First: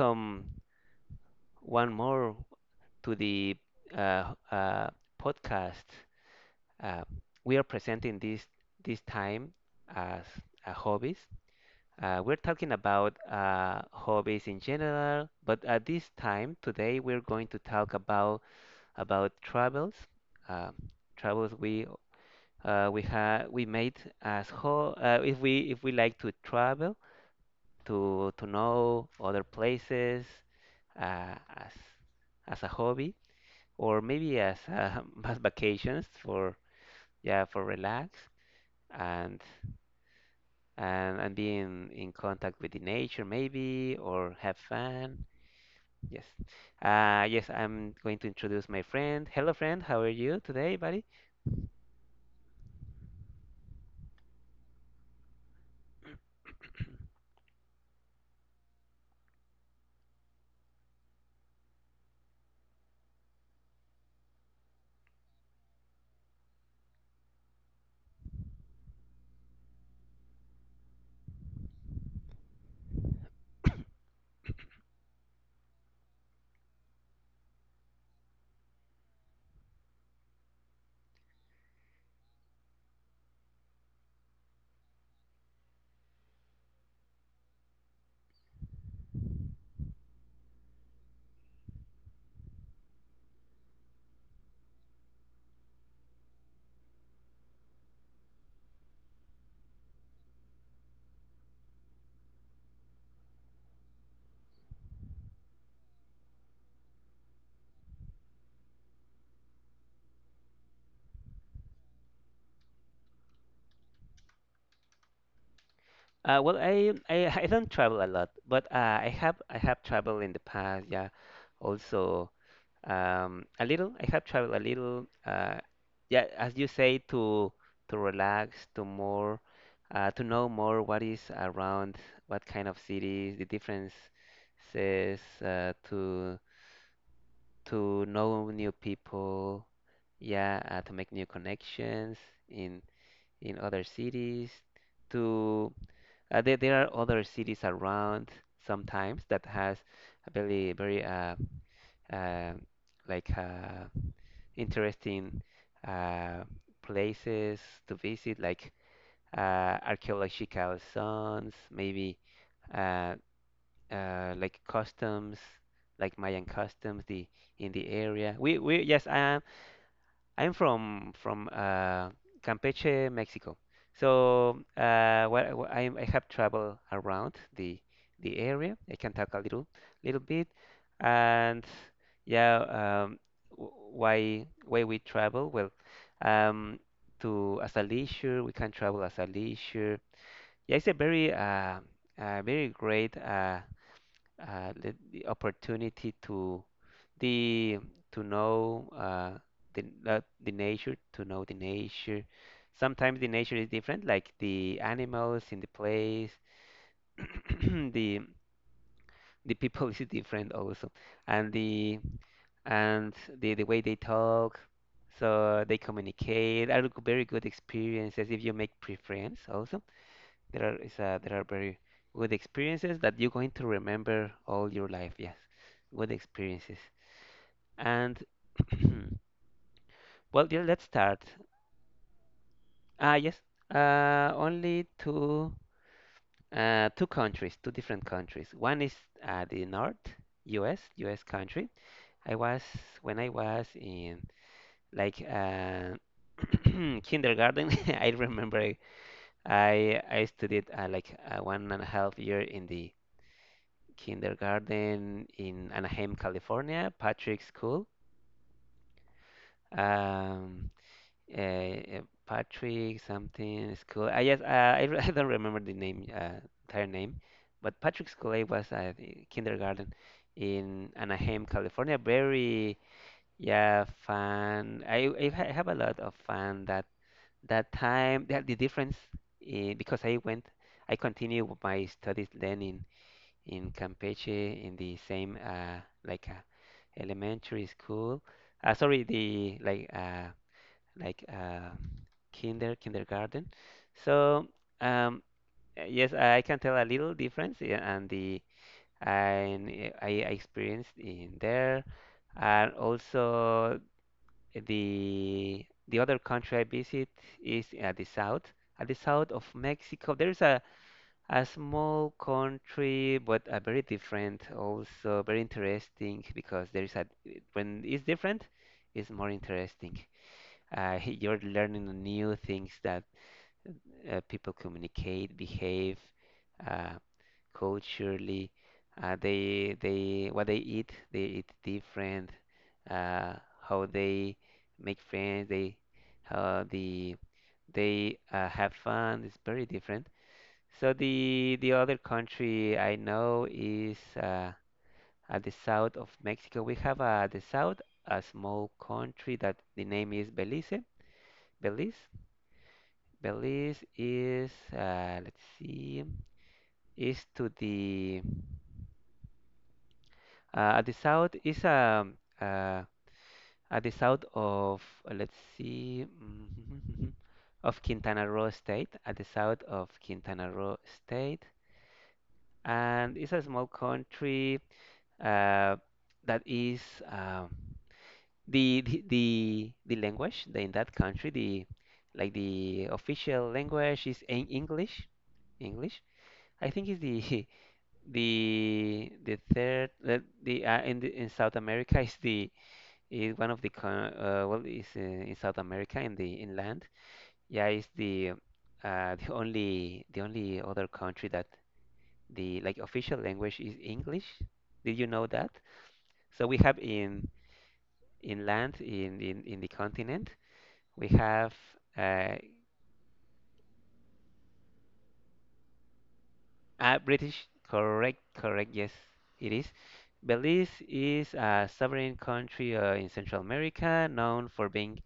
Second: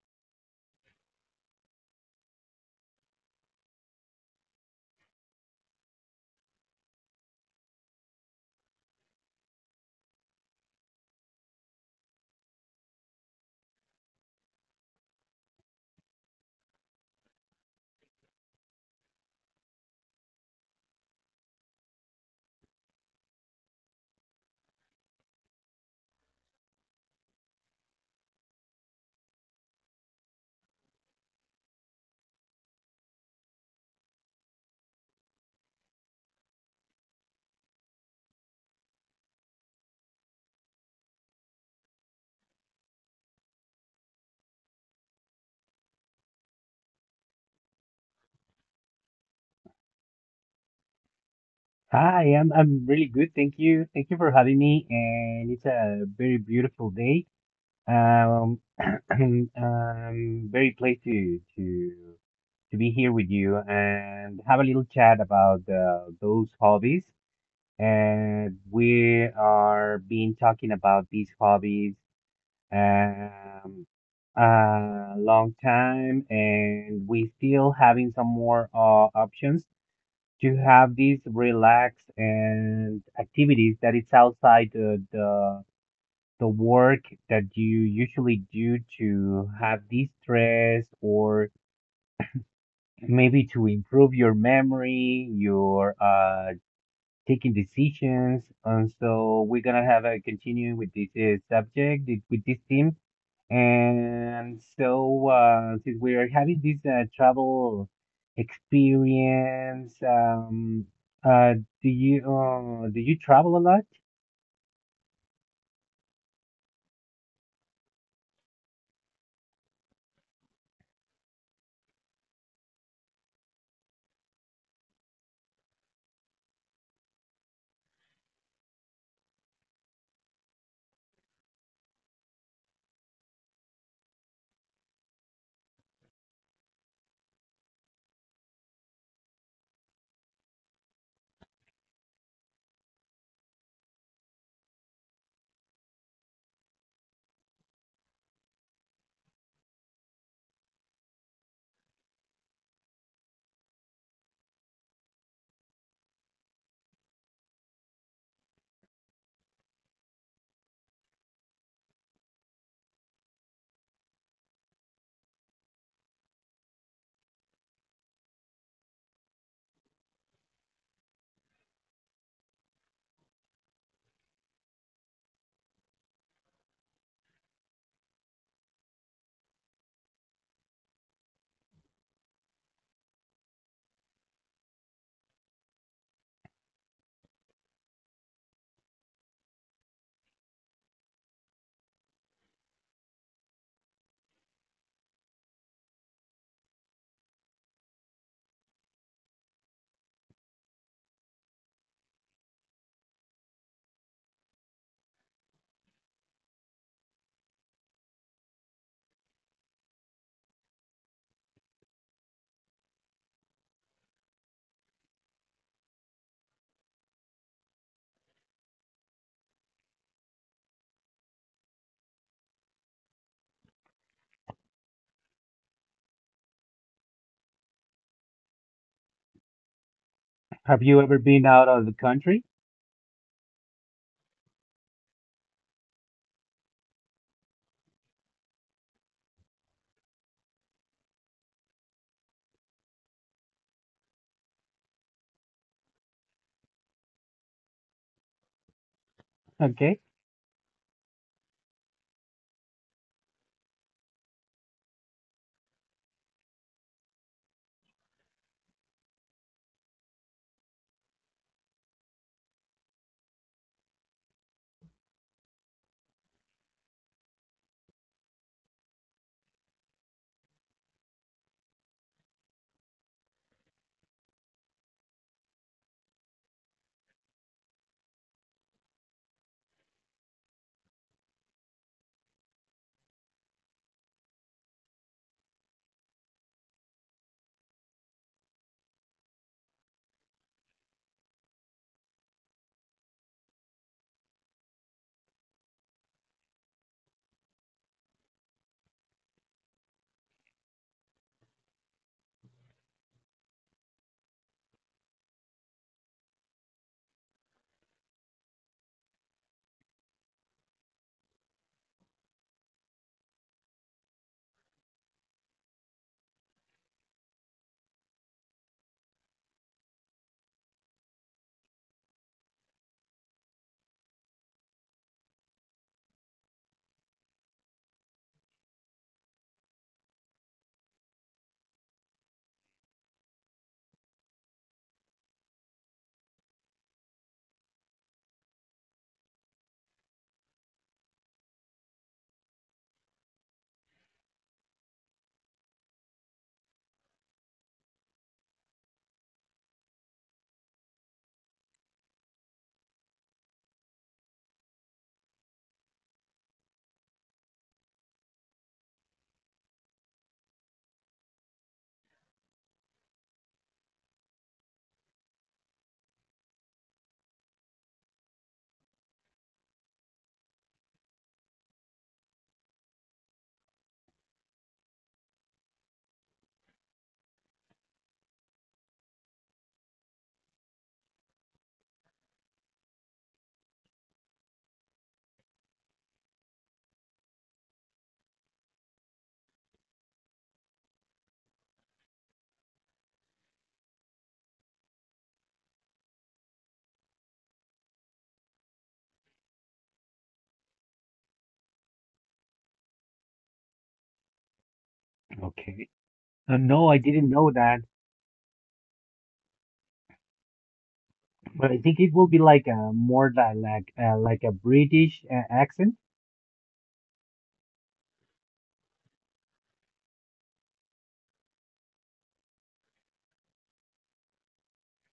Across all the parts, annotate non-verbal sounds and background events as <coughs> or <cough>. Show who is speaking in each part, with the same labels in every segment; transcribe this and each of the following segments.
Speaker 1: Welcome one more to the uh, uh, podcast. Uh, we are presenting this time as hobbies. We're talking about hobbies in general, but at this time today we're going to talk about travels. Uh, travels, we ha we made as ho if we like to travel to know other places, uh, as as a hobby, or maybe as <laughs> as vacations for yeah for relax, and and being in contact with the nature, maybe, or have fun. Yes. Yes, I'm going to introduce my friend. Hello, friend. How are you today, buddy?
Speaker 2: Hi, I'm really good, thank you. Thank you for having me, and it's a very beautiful day. Um, <clears throat> I'm very pleased to be here with you and have a little chat about those hobbies. And we are been talking about these hobbies um a long time, and we still having some more options to have these relax and activities that is outside the work that you usually do to have de stress or maybe to improve your memory, your taking decisions. And so we're gonna have a continue with this subject with this theme. And so, since we are having this travel experience, uh, do you travel a lot?
Speaker 1: Well, I don't travel a lot, but I have traveled in the past. Yeah, also. A little. I have traveled a little. Yeah, as you say, to relax, to more, to know more what is around, what kind of cities, the differences, to know new people. Yeah, to make new connections in in other cities. To There are other cities around sometimes that has a very, very uh, like uh, interesting uh, places to visit, like archaeological zones, maybe, uh, like customs, like Mayan customs, the in the area. We I'm from Campeche, Mexico. So what I have traveled around the area. I can talk a little bit, and, yeah, why we travel? Well, um, to as a leisure, we can travel as a leisure. Yeah, it's a very very great the opportunity to the to know the the nature, to know the nature. Sometimes the nature is different, like the animals in the place, <clears throat> the the people <laughs> is different also, and the and the way they talk, so they communicate are very good experiences if you make pre-friends also. There are very good experiences that you're going to remember all your life. Yes, good experiences. And, <clears throat> well, yeah,
Speaker 2: Have
Speaker 1: let's
Speaker 2: you ever
Speaker 1: start.
Speaker 2: been out of the country?
Speaker 1: Ah, yes. Only two countries, two different countries. One is the North U.S. country. I was When I was in like uh, <clears throat> kindergarten. <laughs> I remember I
Speaker 2: Okay,
Speaker 1: I, I studied like 1.5 year in the kindergarten in Anaheim, California, Patrick School. Um, Patrick something School. I just I, re- <laughs> I don't remember the name, entire name, but Patrick School I was at kindergarten in Anaheim, California. Very, yeah, fun. I have a lot of fun that time. Because I went, I continued with my studies then in Campeche in the same like uh, elementary school. Sorry, the like kinder kindergarten. So um, uh, yes, I can tell a little difference, yeah, and I experienced in there, and also the other country I visit is at the south of Mexico. There's a small country, but a very different, also very interesting because there is a when it's different, it's more interesting. <laughs> You're learning new things that people communicate, behave, uh, culturally. They What they eat different. Uh, how they make friends, they how they have fun is very different. So the other country I know is at the south of Mexico. We have the south a small country that the name is Belize. Belize. Belize is let's see, is to the at the south is uh, at the south of let's see <laughs> of Quintana Roo state at the south of Quintana Roo state, and it's a small country, uh, that is um in that country, the like, the official language is English. I think is the <laughs> the third, the in South America is one of the, well, is in South America in the inland, yeah, is the only other country that the like, official language is English. Did you know that?
Speaker 2: okay.
Speaker 1: So we have
Speaker 2: No, I didn't
Speaker 1: in
Speaker 2: know that,
Speaker 1: inland in the continent. We have
Speaker 2: but I think it will be
Speaker 1: uh,
Speaker 2: like a more like a British accent,
Speaker 1: British, correct, correct, yes, it is. Belize is a sovereign country in Central America, known for being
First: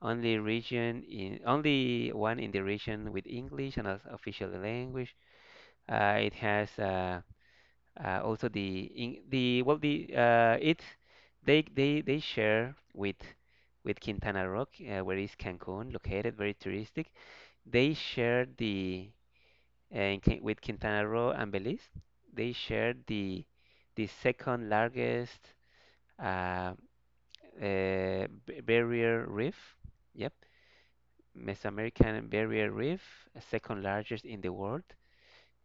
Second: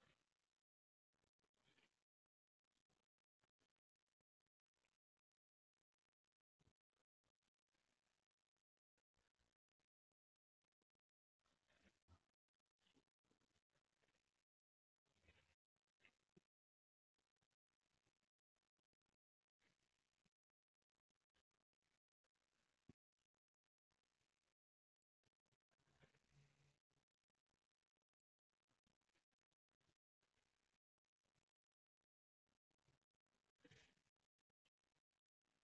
Speaker 1: only one in the region with English and as official language. It has also the in, the well the it they share with Quintana Roo, where is Cancun located, very touristic. They shared with Quintana Roo and Belize. They shared the second largest uh, barrier reef. Yep, Mesoamerican barrier reef, second largest in the world.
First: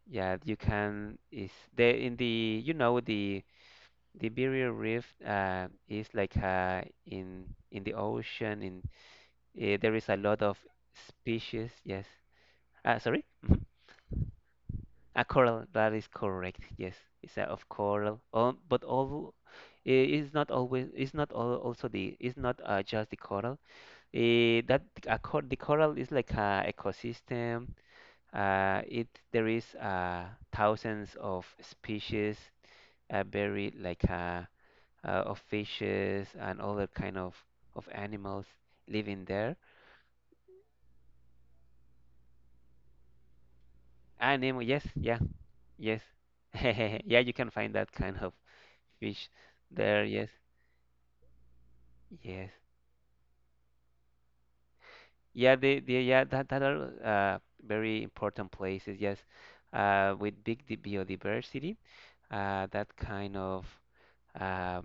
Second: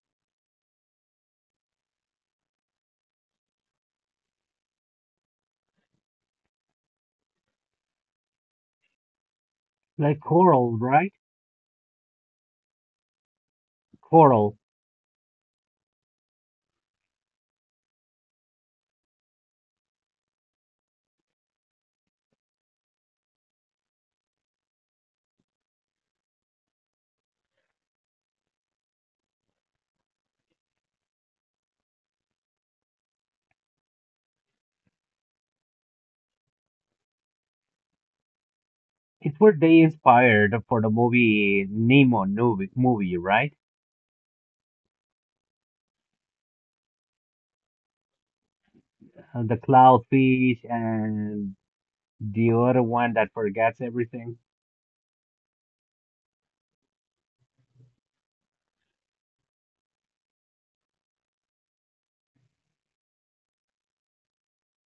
Speaker 1: Yeah, you can is there in the, you know, the barrier reef is like in the ocean in There is
Speaker 2: like
Speaker 1: a lot of
Speaker 2: Coral, right?
Speaker 1: species. Yes. Ah, sorry. <laughs>
Speaker 2: Coral.
Speaker 1: A coral, that is correct. Yes, it's a of coral. But all it's not always, it's not all, also the it's not just the coral. Eh, that a cor The coral is like a ecosystem. It There is thousands of species, very like of fishes and other kind of animals living
Speaker 2: It's where
Speaker 1: there.
Speaker 2: they inspired for the movie Nemo movie, right?
Speaker 1: Animal, yes, yeah, yes, <laughs> yeah. You can find that kind of fish
Speaker 2: The
Speaker 1: there. Yes.
Speaker 2: clownfish and the
Speaker 1: Yes.
Speaker 2: other one that forgets everything.
Speaker 1: Yeah, that are very important places, yes. With big biodiversity, that kind of uh,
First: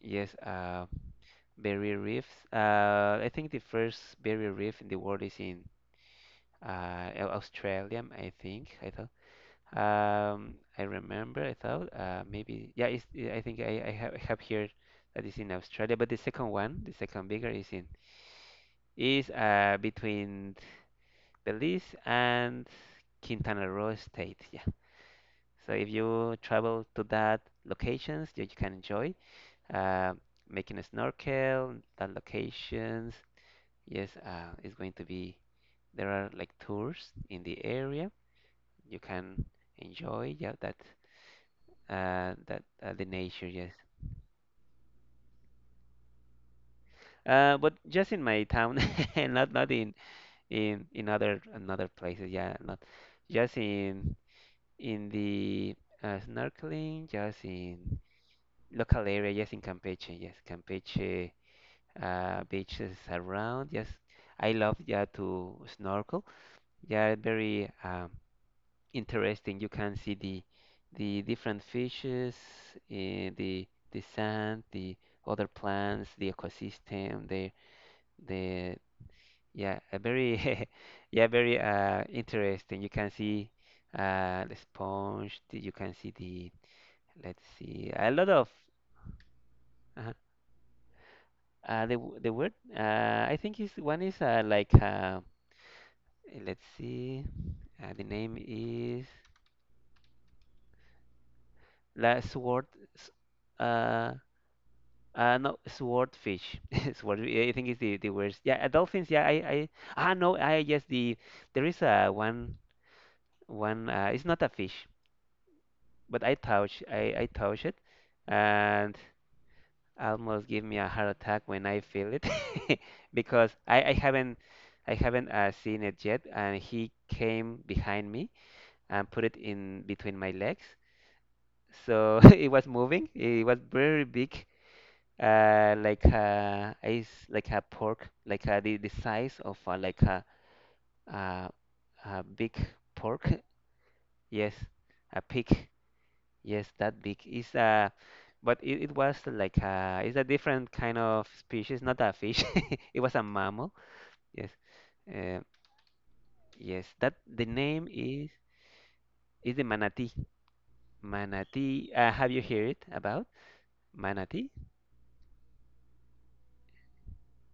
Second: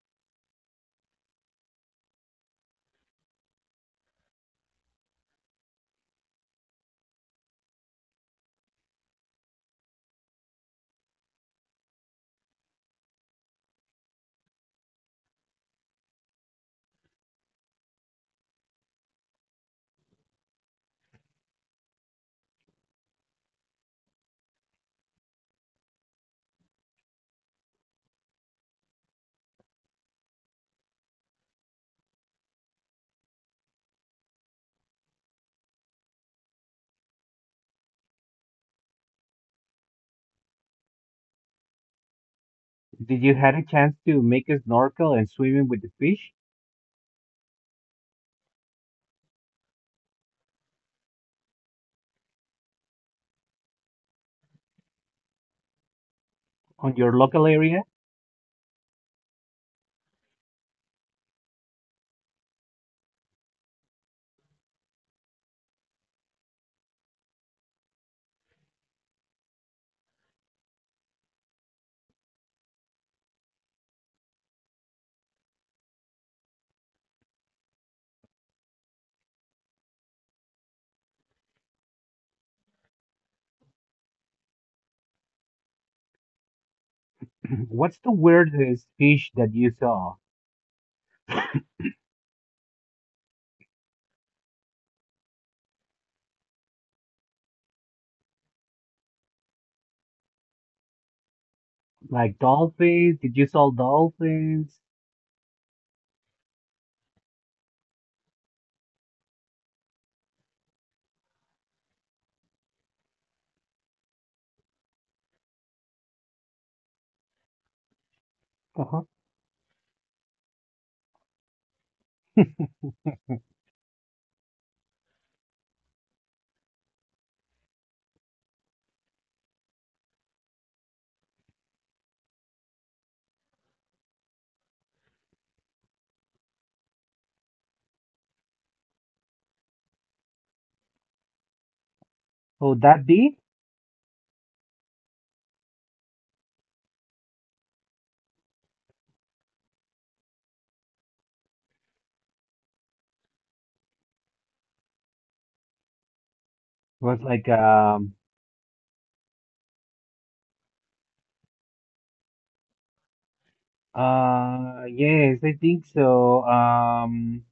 Speaker 1: yes, barrier reefs. I think the first barrier reef in the world is in Australia, I think. I thought. I remember. I thought, maybe. Yeah, it's, I think I have here that is in Australia. But the second one, the second bigger, is between Belize and Quintana Roo state. Yeah. So if you travel to that locations, you can enjoy uh, making a snorkel. That locations, yes, it's going to be. There are like tours in the area. You can enjoy. Yeah, that that the
Speaker 2: Did you
Speaker 1: nature.
Speaker 2: had a
Speaker 1: Yes.
Speaker 2: chance to make a snorkel and swimming with the fish
Speaker 1: But just in my town, <laughs> not in other another places. Yeah, not just in the
Speaker 2: on
Speaker 1: snorkeling,
Speaker 2: your
Speaker 1: just
Speaker 2: local area?
Speaker 1: in local area, just in Campeche, yes, Campeche, beaches around. Yes, I love, yeah, to snorkel. Yeah, very, interesting. You can see the different fishes, eh, the sand, the other plants, the ecosystem, the yeah, a very, <laughs> yeah, very, interesting. You can see the sponge. You can see the Let's
Speaker 2: <clears throat>
Speaker 1: see.
Speaker 2: What's
Speaker 1: A
Speaker 2: the
Speaker 1: lot of,
Speaker 2: weirdest fish that you
Speaker 1: uh,
Speaker 2: saw?
Speaker 1: the word. I think is one is let's see. The name is la
Speaker 2: Like
Speaker 1: sword. s-
Speaker 2: dolphins? Did you saw
Speaker 1: Uh,
Speaker 2: dolphins?
Speaker 1: no, swordfish. <laughs> Sword. I think is the worst. Yeah, dolphins. Yeah, I, ah, no. I yes the There is one. It's not a fish, but I touch it. And
Speaker 2: Uh-huh.
Speaker 1: almost give me a heart attack when I feel it. <laughs> Because I haven't seen it yet, and he came behind me and put it in between my legs. So <laughs> it was moving, it was very big, like a pork, like the size of a, a big
Speaker 2: Oh, that
Speaker 1: pork.
Speaker 2: big?
Speaker 1: <laughs> Yes, a pig. Yes, that big but it it's a different kind of species, not a fish. <laughs> It was a mammal. Yes, uh, yes. That
Speaker 2: Was
Speaker 1: the
Speaker 2: like
Speaker 1: name
Speaker 2: um
Speaker 1: is the manatee. Manatee. Have you heard it about manatee?
Speaker 2: Yes, I think so.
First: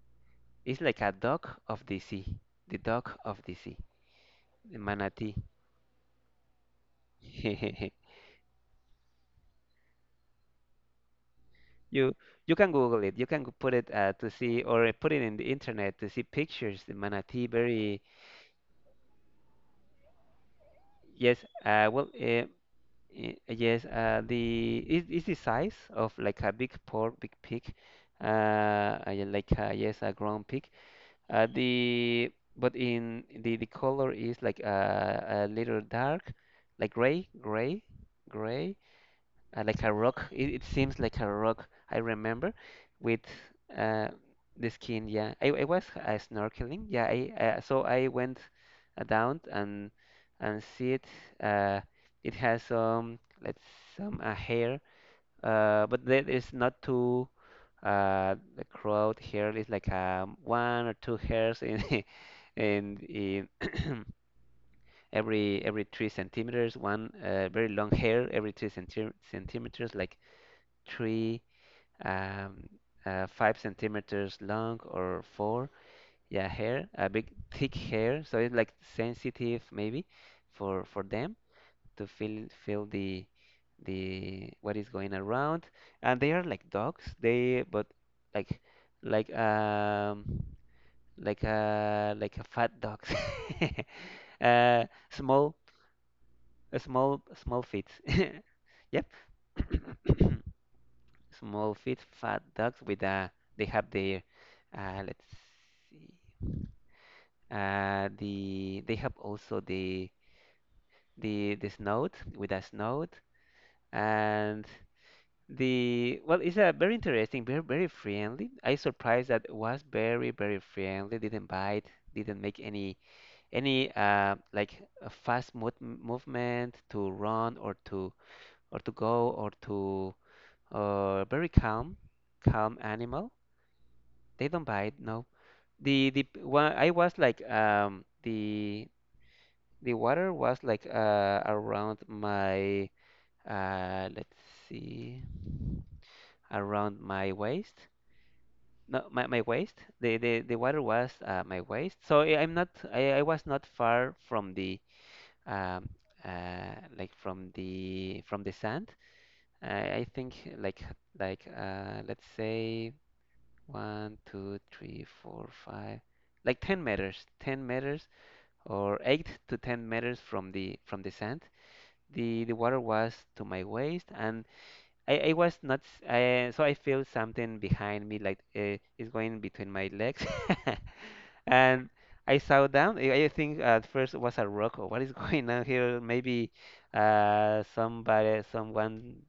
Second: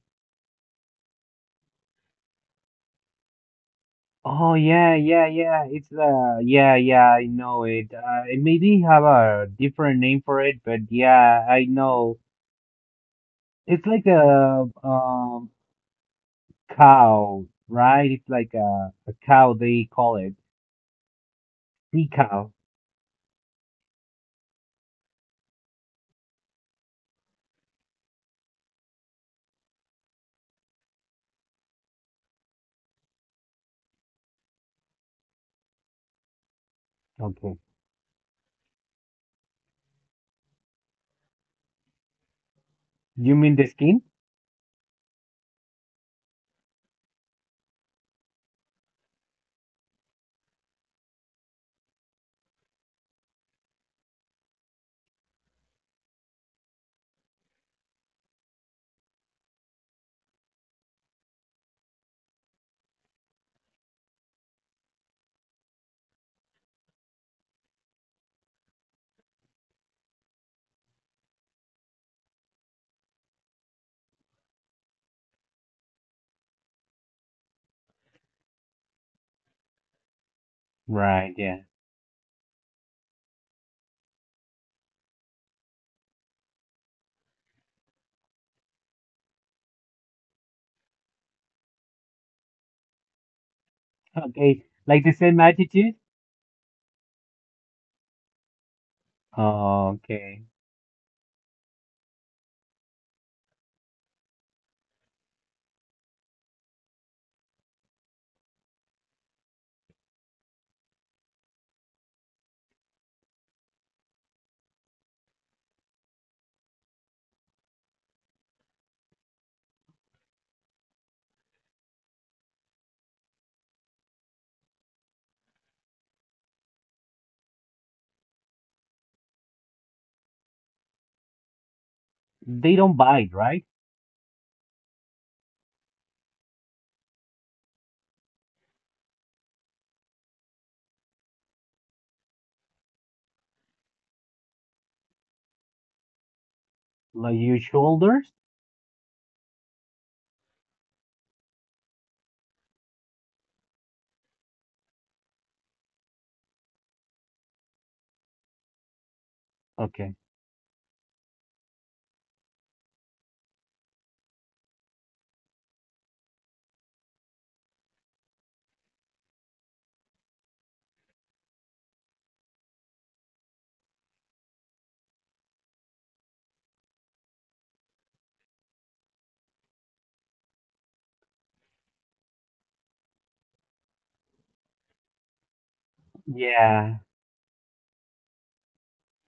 Speaker 1: It's like a dog of the sea. The dog of the sea.
Speaker 2: Oh,
Speaker 1: The
Speaker 2: yeah, yeah,
Speaker 1: manatee.
Speaker 2: yeah. It's yeah, yeah, I know it.
Speaker 1: <laughs>
Speaker 2: It maybe have a different name for it, but yeah, I
Speaker 1: You
Speaker 2: know.
Speaker 1: you can Google it. You can put
Speaker 2: It's
Speaker 1: it,
Speaker 2: like
Speaker 1: to see,
Speaker 2: a
Speaker 1: or put it in the internet to see pictures. The
Speaker 2: cow,
Speaker 1: manatee, very.
Speaker 2: right? It's like a cow they call it.
Speaker 1: Yes. Uh,
Speaker 2: Sea
Speaker 1: well. Uh,
Speaker 2: cow.
Speaker 1: Y- Yes, the it's the size of like a big pork, big pig, yeah, yes, a ground pig. The but in the color is like, a little dark, like gray,
Speaker 2: Okay.
Speaker 1: gray, gray, like a rock. It seems like a rock. I remember with,
Speaker 2: You mean the skin?
Speaker 1: uh, the skin. Yeah, I was snorkeling. Yeah, I so I went down, and see it. Uh, it has some, let's some, hair, but that is not too. The crowd hair is like, one or two hairs in <laughs> in <clears throat> every 3 centimeters. One very long hair every three centimeters, like three um, 5 centimeters long, or four. Yeah, hair, a big thick hair, so it's like sensitive maybe for
Speaker 2: Right,
Speaker 1: them
Speaker 2: yeah.
Speaker 1: to feel the what is going around. And they are like dogs, they, but like, like like a fat dogs. <laughs>
Speaker 2: Okay.
Speaker 1: uh
Speaker 2: Like the same
Speaker 1: small
Speaker 2: attitude?
Speaker 1: small small feet. <laughs> Yep.
Speaker 2: Okay.
Speaker 1: <coughs> Small feet, fat dogs with a, they have their, let's see, the, they have also the the snout, with a snout. And the well, it's a very interesting, very very friendly. I surprised that it was very very friendly, didn't bite, didn't make any like a fast mo movement to run, or to, or to go, or to, very calm, calm
Speaker 2: They don't
Speaker 1: animal.
Speaker 2: bite, right?
Speaker 1: They don't bite, no. The one I was like, the water was like around my, let's see, around my
Speaker 2: Like your
Speaker 1: waist.
Speaker 2: shoulders?
Speaker 1: No, my waist. The water was my waist. So I'm not, I was not far from the, um like from the sand. I
Speaker 2: Okay.
Speaker 1: think like, let's say one, two, three, four, five, like 10 meters, 10 meters, or 8 to 10 meters from the sand. The water was to my waist. And I was not so I feel something behind me, like, it's going between my legs, <laughs> and I saw down. I think at first it was a rock. Or what is <laughs> going on here? Maybe,
Speaker 2: Yeah.
Speaker 1: someone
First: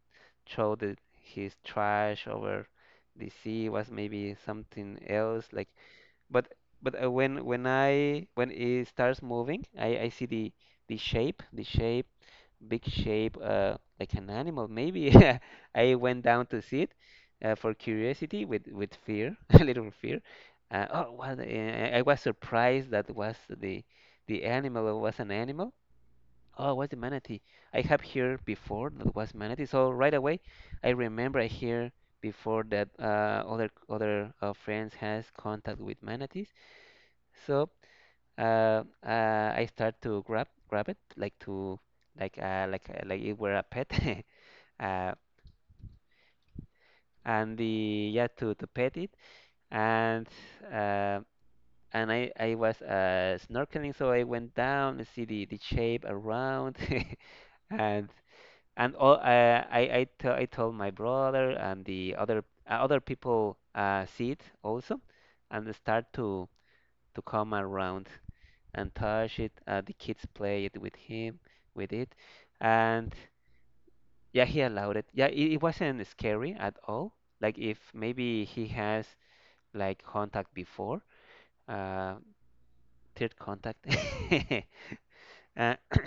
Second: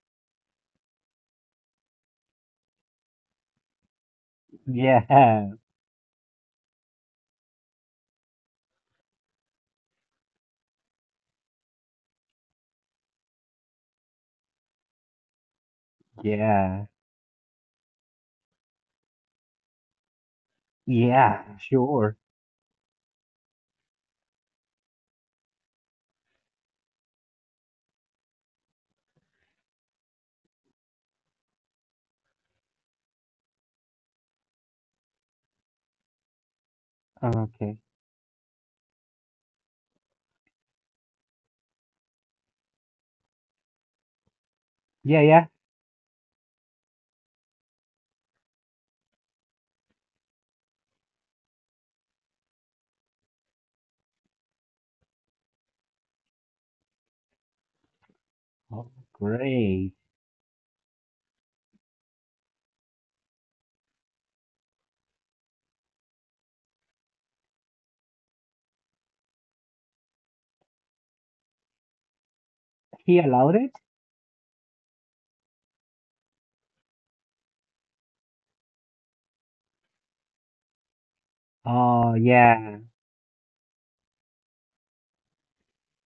Speaker 1: threw his trash over the sea. Was maybe something else,
Speaker 2: Yeah. <laughs>
Speaker 1: like, but when I when it starts moving, I see the shape, big shape, like an animal maybe. <laughs> I went down to see
Speaker 2: Yeah.
Speaker 1: it, for curiosity, with fear, <laughs> a little fear. Oh, what?
Speaker 2: Yeah,
Speaker 1: I
Speaker 2: sure.
Speaker 1: was surprised that was the animal, was an animal. Oh, it was the manatee. I have heard before that was manatee. So right away, I remember I hear before that, other friends has contact with manatees. So,
Speaker 2: Okay.
Speaker 1: I start to grab it, like to, like, like, like it were a pet. <laughs> uh,
Speaker 2: Yeah, yeah.
Speaker 1: and the, yeah, to pet it. And uh, and I was snorkeling, so I went down and see the shape around. <laughs> And
Speaker 2: Oh,
Speaker 1: all,
Speaker 2: great.
Speaker 1: I I told my brother, and the other, other people, see it also. And they start to come around and touch it. The kids play it with him, with it. And
Speaker 2: He allowed it?
Speaker 1: yeah, he allowed it. Yeah, it wasn't scary at all. Like, if maybe he has like contact before,
Speaker 2: Oh,
Speaker 1: uh,
Speaker 2: yeah.
Speaker 1: third contact. <laughs> Uh, <coughs>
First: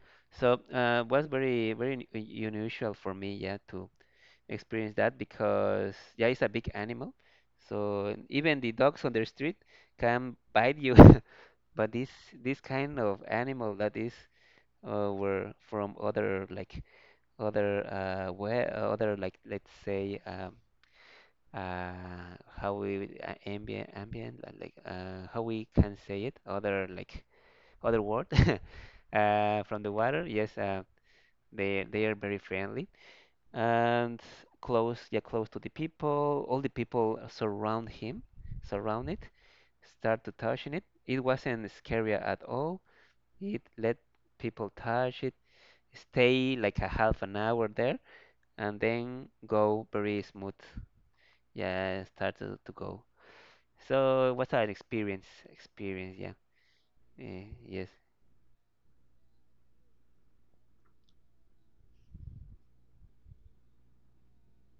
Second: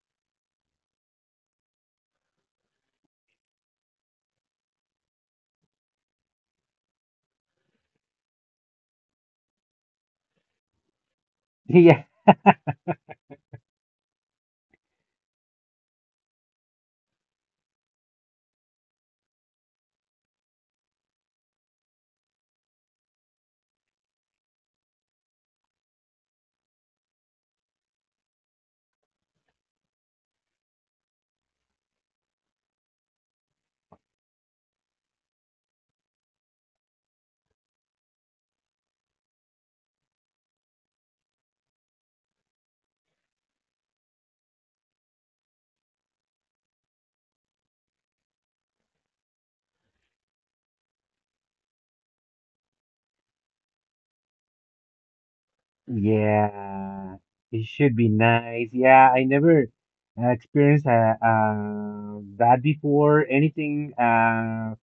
Speaker 1: <clears throat> so, was very very unusual for me, yeah, to experience that, because yeah, it's a big animal. So even the dogs on the street can bite you, <laughs>
Speaker 2: <laughs>
Speaker 1: but
Speaker 2: Yeah.
Speaker 1: this kind of animal that is, were from other, like other, where other, like, let's say, uh, how we, ambient, like, how we can say it, other, like other word. <laughs> From the water, yes, they are very friendly. And close, yeah, close to the people. All the people surround him, surround it, start to touching it. It wasn't scary at all. It let people touch it, stay like a half an hour there, and then go very smooth. Yeah, start to go. So it was an experience, experience, yeah.
Speaker 2: Yeah,
Speaker 1: Eh,
Speaker 2: it
Speaker 1: yes,
Speaker 2: should be nice. Yeah, I never experienced that before. Anything. Uh,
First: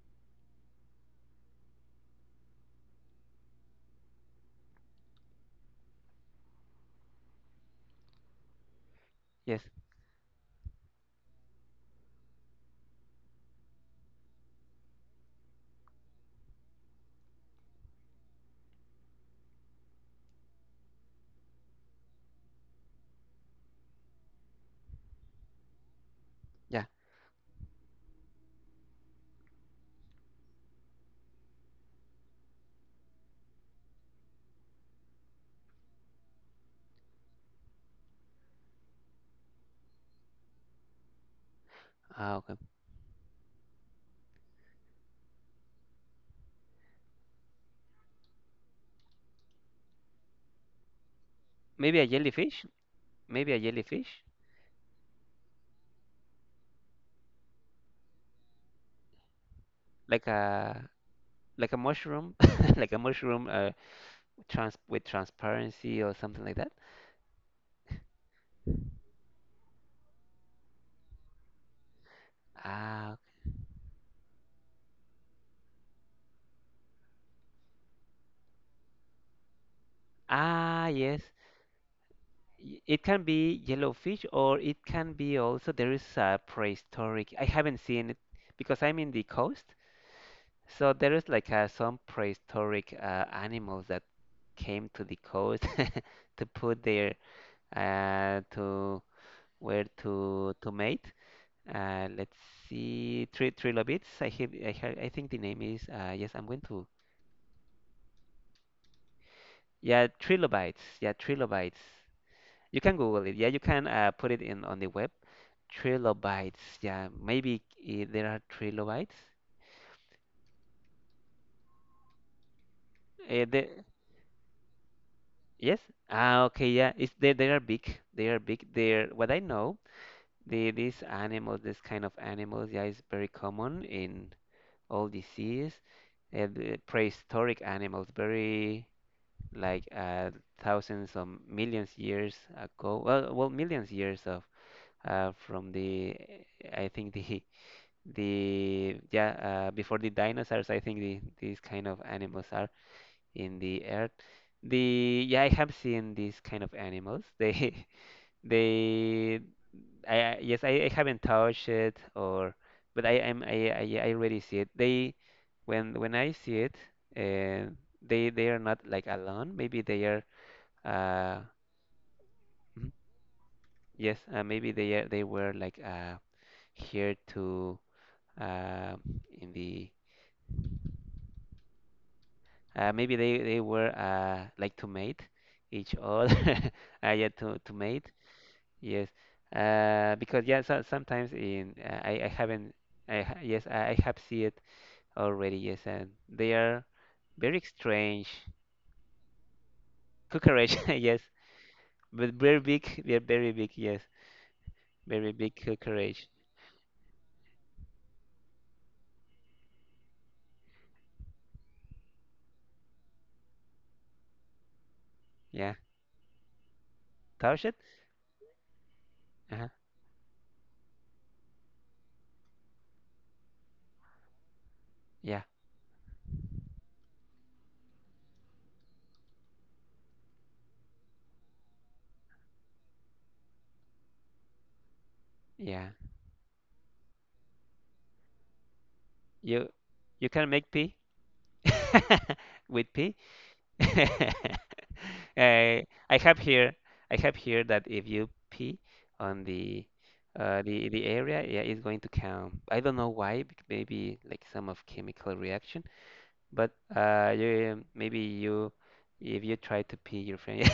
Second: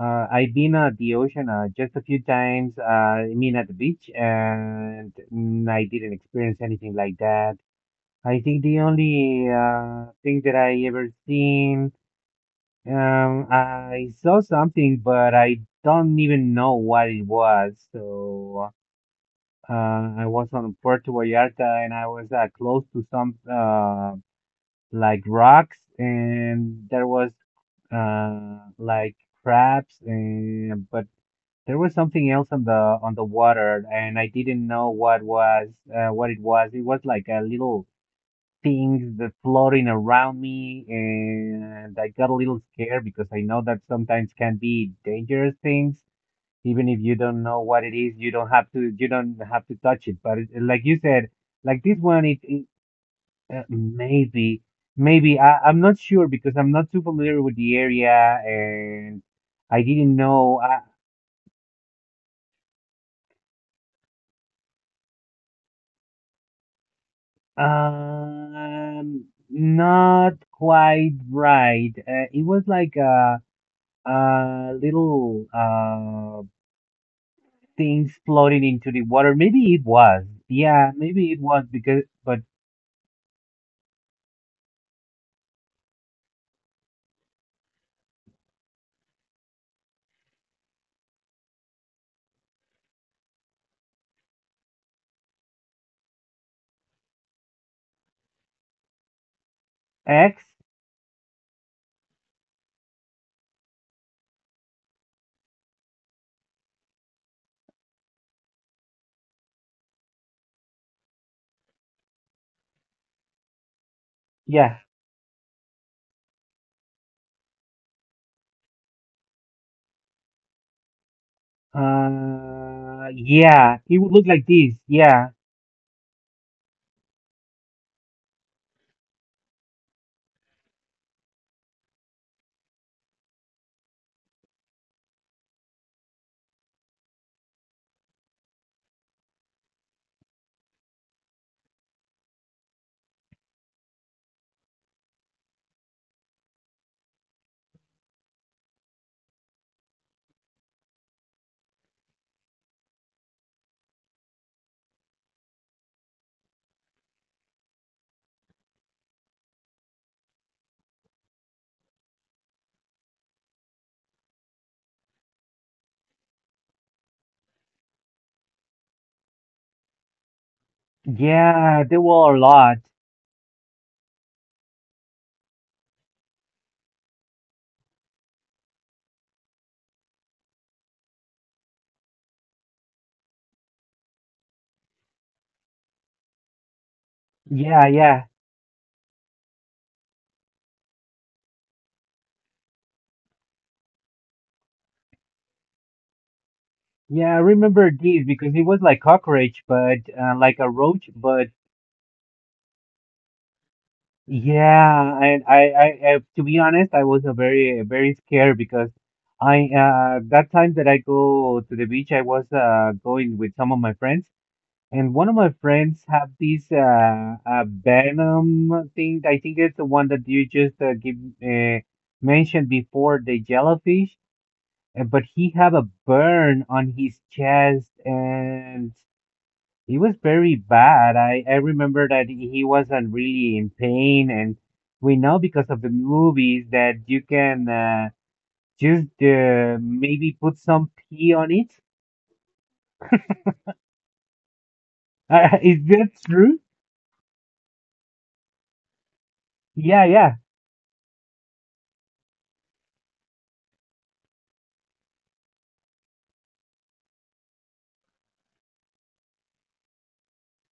Speaker 2: uh, I've been at the ocean just a few times. I mean, at the beach, and I didn't experience anything like that. I think the only
Speaker 1: yes,
Speaker 2: thing that I ever seen, I saw something, but I don't even know what it was. So. I was on Puerto Vallarta and I was close to some like rocks,
Speaker 1: yeah.
Speaker 2: and there was like crabs, and but there was something else on the water, and I didn't know what it was. It was like a little things that floating around me, and I got a
Speaker 1: Ah, okay.
Speaker 2: little scared because I know that sometimes can be dangerous things, even if you don't know what it is you don't have to touch it. But it, like you said, like this
Speaker 1: Maybe a
Speaker 2: one, it,
Speaker 1: jellyfish,
Speaker 2: it
Speaker 1: maybe a
Speaker 2: uh,
Speaker 1: jellyfish,
Speaker 2: maybe maybe I'm not sure, because I'm not too familiar with the area and I didn't
Speaker 1: like
Speaker 2: know.
Speaker 1: a, like a mushroom, <laughs> like a mushroom, trans, with transparency, or something like that.
Speaker 2: Not quite right, it was like
Speaker 1: Ah, ok.
Speaker 2: a little things floating into the water, maybe it was,
Speaker 1: Ah,
Speaker 2: yeah,
Speaker 1: yes.
Speaker 2: maybe it was because but
Speaker 1: It can be yellowfish, or it can be also, there is a prehistoric. I haven't seen it because I'm in the coast. So there is like, some prehistoric, animals that came to the coast, <laughs> to put their, to, where,
Speaker 2: x,
Speaker 1: to mate. Let's see, trilobites. I hear, I think the name is, yes. I'm going to, yeah, trilobites. Yeah, trilobites. You can Google it. Yeah, you can, put it
Speaker 2: yeah.
Speaker 1: in, on the web. Trilobites. Yeah, maybe, there are trilobites. Uh,
Speaker 2: Yeah,
Speaker 1: the,
Speaker 2: it would look like this. Yeah,
Speaker 1: yes. Ah, okay. Yeah, it's, they are big. They are big. They're what I know. These animals, this kind of animals, yeah, is very common in all disease. The prehistoric animals, very like, thousands of millions years ago. Well, well, millions years of, from the, I think the, yeah, before the dinosaurs. I think these kind of animals are in the earth. The Yeah, I have seen these kind of animals. They <laughs> they, yes, I haven't touched it, or, but I am, I already see it. They, when I see it, uh, they, are not like alone. Maybe they are. Uh,
Speaker 2: yeah, there were a lot.
Speaker 1: mhm, yes, maybe they were like, here to, uh, in the, maybe they were, like to mate each other. <laughs> Yeah, to
Speaker 2: Yeah,
Speaker 1: mate.
Speaker 2: yeah,
Speaker 1: Yes. Because yeah, so, sometimes in, I haven't. Yes, I have seen it already, yes, and they are
Speaker 2: yeah. I
Speaker 1: very
Speaker 2: remember this
Speaker 1: strange
Speaker 2: because it was like cockroach, but like a
Speaker 1: cockroach, <laughs>
Speaker 2: roach.
Speaker 1: yes,
Speaker 2: But
Speaker 1: but very big. They're very big, yes,
Speaker 2: yeah,
Speaker 1: very
Speaker 2: and
Speaker 1: big cockroach.
Speaker 2: to be honest, I was a very, very scared because that time that I go to the beach, I was going with some of my friends. And one of my
Speaker 1: Yeah,
Speaker 2: friends have this
Speaker 1: touch it.
Speaker 2: venom thing. I think
Speaker 1: Uh-huh.
Speaker 2: it's the one that you just give uh, mentioned before, the jellyfish. But
Speaker 1: Yeah,
Speaker 2: he have a burn on his chest, and it was very bad. I remember that he wasn't really in pain, and we know because of
Speaker 1: yeah.
Speaker 2: the movies that you can just
Speaker 1: You,
Speaker 2: maybe
Speaker 1: can
Speaker 2: put
Speaker 1: make
Speaker 2: some
Speaker 1: pee,
Speaker 2: pee on it. <laughs>
Speaker 1: <laughs> with pee. <laughs>
Speaker 2: Is
Speaker 1: Uh,
Speaker 2: that
Speaker 1: I have
Speaker 2: true?
Speaker 1: here, I have here that if you pee on the,
Speaker 2: Yeah, yeah.
Speaker 1: the area, yeah, it's going to count. I don't know why. Maybe like some of chemical reaction. But, you, maybe you, if you try to pee your friend,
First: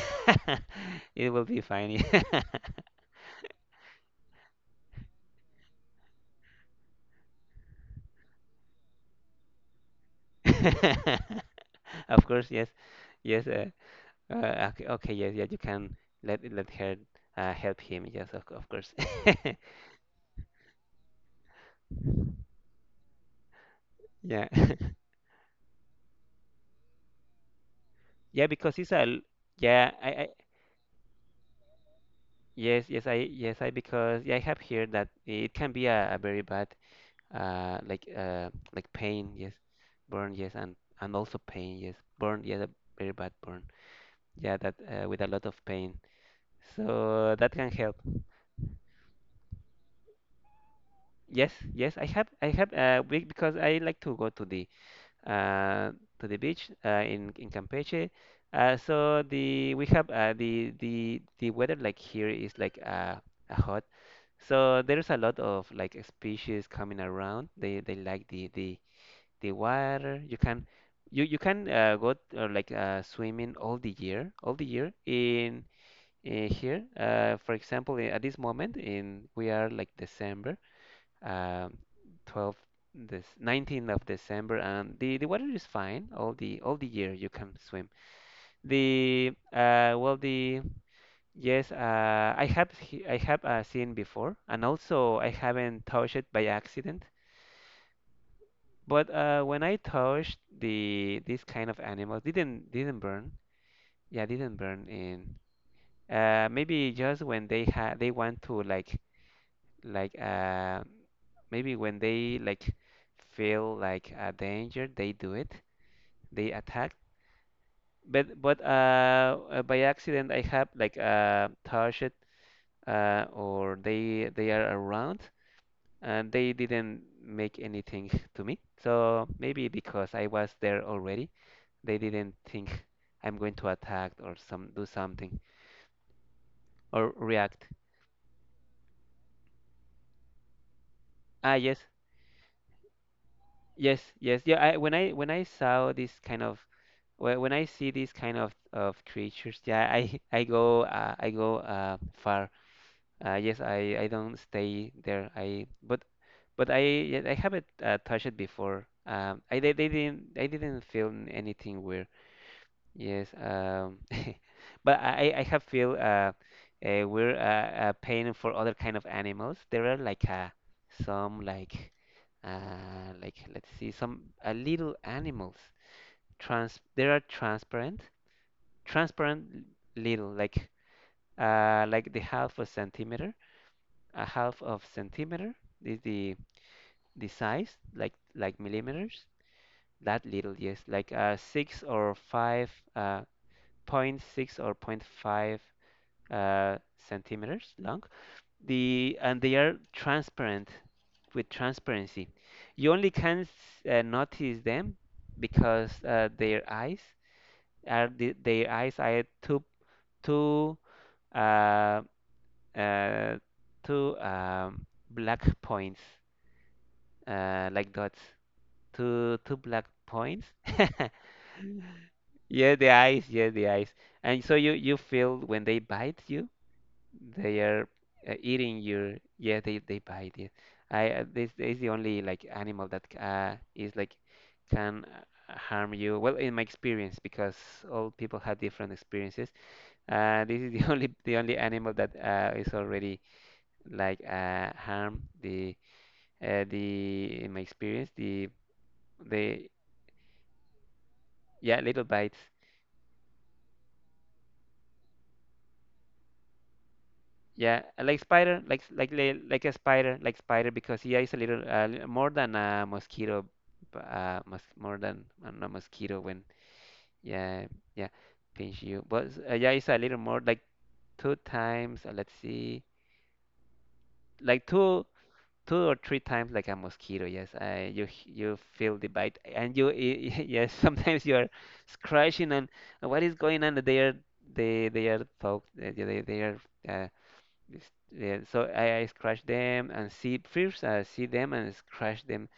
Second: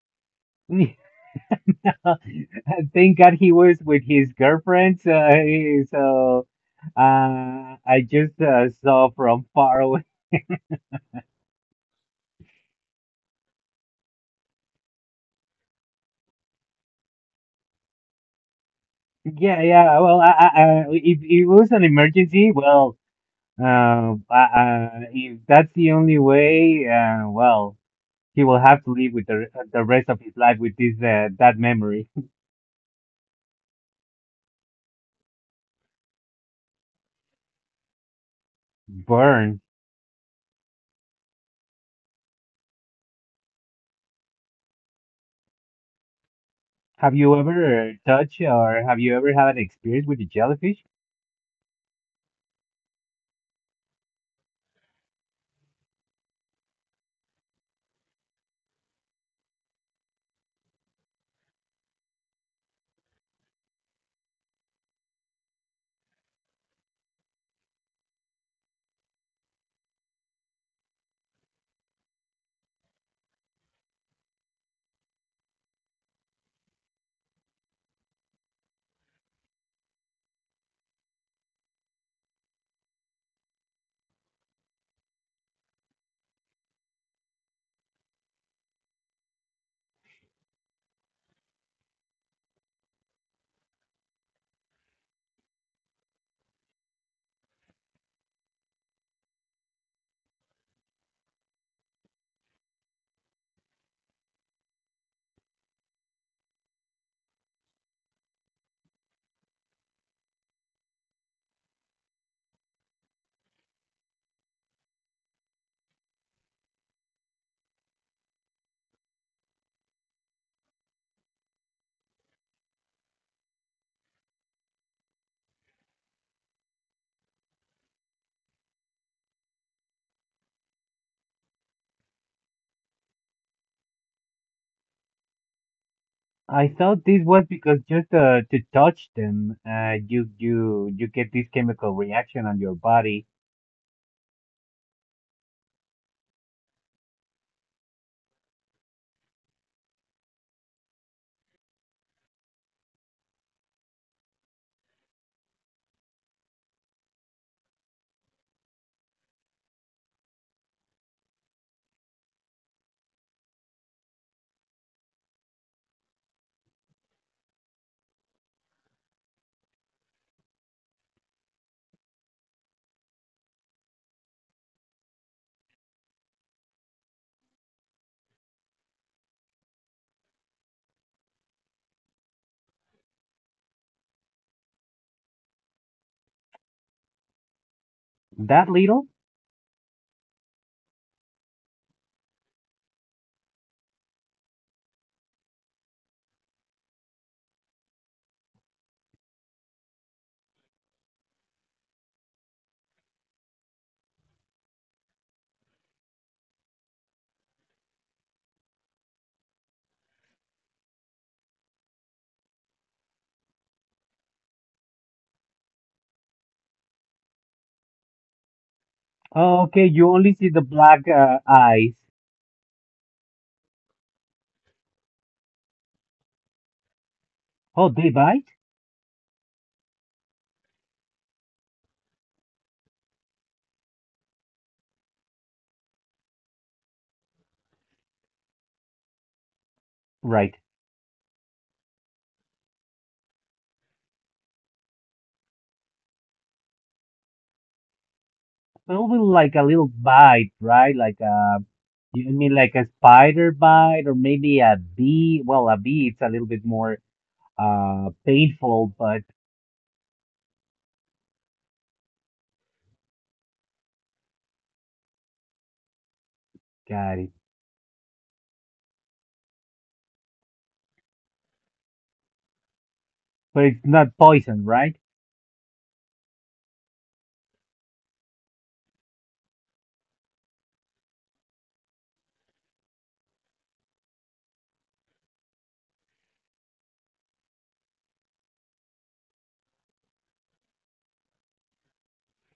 Speaker 1: <laughs>
Speaker 2: <laughs>
Speaker 1: it will be funny.
Speaker 2: <laughs> Thank God he was with his girlfriend. So, <laughs> I just saw from far away. <laughs>
Speaker 1: <laughs> Of course, yes, yes. Okay, okay, yes, yeah. You can let, her, help him. Yes, of course. <laughs>
Speaker 2: Yeah, yeah. Well, if it was an emergency, well,
Speaker 1: Yeah, <laughs>
Speaker 2: if that's the only way, well,
Speaker 1: yeah.
Speaker 2: he will
Speaker 1: Because
Speaker 2: have
Speaker 1: it's
Speaker 2: to live with the
Speaker 1: yeah.
Speaker 2: rest of
Speaker 1: I
Speaker 2: his life with this that memory.
Speaker 1: yes, yes, I yes, I because yeah, I have heard that it can be a very bad, like, like
Speaker 2: <laughs>
Speaker 1: pain, yes,
Speaker 2: Burn.
Speaker 1: burn, yes, and also pain, yes, burn, yeah, a very bad burn, yeah, that, with a lot of pain.
Speaker 2: Have
Speaker 1: So
Speaker 2: you
Speaker 1: that can help.
Speaker 2: ever touched or have you ever had an experience with the jellyfish?
Speaker 1: Yes, yes, I have, because I like to go to the, uh, to the beach, in Campeche. So the, we have, the weather, like here, is like, hot. So there's a lot of like species coming around. They, like the water. You can, you can, go, like, swimming all the year in here. For example, at this moment in we are like December, um, 12, this 19th of December, and the water is fine all the year. You can swim. The well the yes, I have I have, seen before, and also I haven't touched it by accident. But, when I touched the this kind of animals, didn't burn. Yeah, didn't burn in. Maybe just when they had they want to like, maybe when they like feel like a danger, they do it. They attack. But by accident, I have like, touched it, or they, are around, and they didn't make anything to me. So maybe because I was there already. They didn't think I'm going to attack, or some do something,
Speaker 2: I thought
Speaker 1: or
Speaker 2: this was
Speaker 1: react.
Speaker 2: because just to touch them, you get this
Speaker 1: Ah, yes,
Speaker 2: chemical reaction on your body.
Speaker 1: yes, yes. Yeah, I, when I saw this kind of, when I see these kind of creatures, yeah, I <laughs> I go, I go, far. Yes, I don't stay there. I, but I, yeah, I haven't, touched it before. I they didn't I didn't feel anything weird. Yes, <laughs> But I have feel, we're, paying for other kind of animals. There are like, some like, like, let's see, some, little animals. Trans, there are transparent, transparent little, like, like the half a centimeter, a half of centimeter, is the size, like
Speaker 2: That little?
Speaker 1: millimeters. That little, yes, like, six or five, point 0.6, or 0.5, uh, centimeters long. The and they are transparent, with transparency. You only can notice them because their eyes are their eyes are two uh, uh, two black points, like dots, two
Speaker 2: Oh,
Speaker 1: black
Speaker 2: okay. You only
Speaker 1: points.
Speaker 2: see the
Speaker 1: <laughs>
Speaker 2: black eyes.
Speaker 1: Yeah, the eyes, yeah the eyes, and so you feel when they bite you. They are
Speaker 2: Oh, they bite?
Speaker 1: eating your, yeah they bite it. I This is the only like animal that is like, can harm you, well, in my experience, because all people have different experiences.
Speaker 2: Right.
Speaker 1: This is the <laughs> only, the only animal that is already like harm the the, in my experience, the
Speaker 2: Probably like
Speaker 1: the
Speaker 2: a little bite, right? Like a
Speaker 1: yeah, little
Speaker 2: You
Speaker 1: bites.
Speaker 2: mean like a spider bite, or maybe a bee? Well, a bee it's a little bit more
Speaker 1: Yeah, like spider,
Speaker 2: painful, but
Speaker 1: like a spider, like spider, because yeah, it's a little more than a mosquito, b- mos more than a mosquito when,
Speaker 2: got it.
Speaker 1: yeah yeah, pinch you. But yeah, it's a little more, like two times. Let's see,
Speaker 2: But it's not
Speaker 1: like
Speaker 2: poison, right?
Speaker 1: two or three times like a mosquito. Yes, you you feel the bite and you <laughs> yes, sometimes you are scratching and what is going on? They are, they are folk they are. Uh, Yeah, so I scratch them and see, first I see them and scratch them.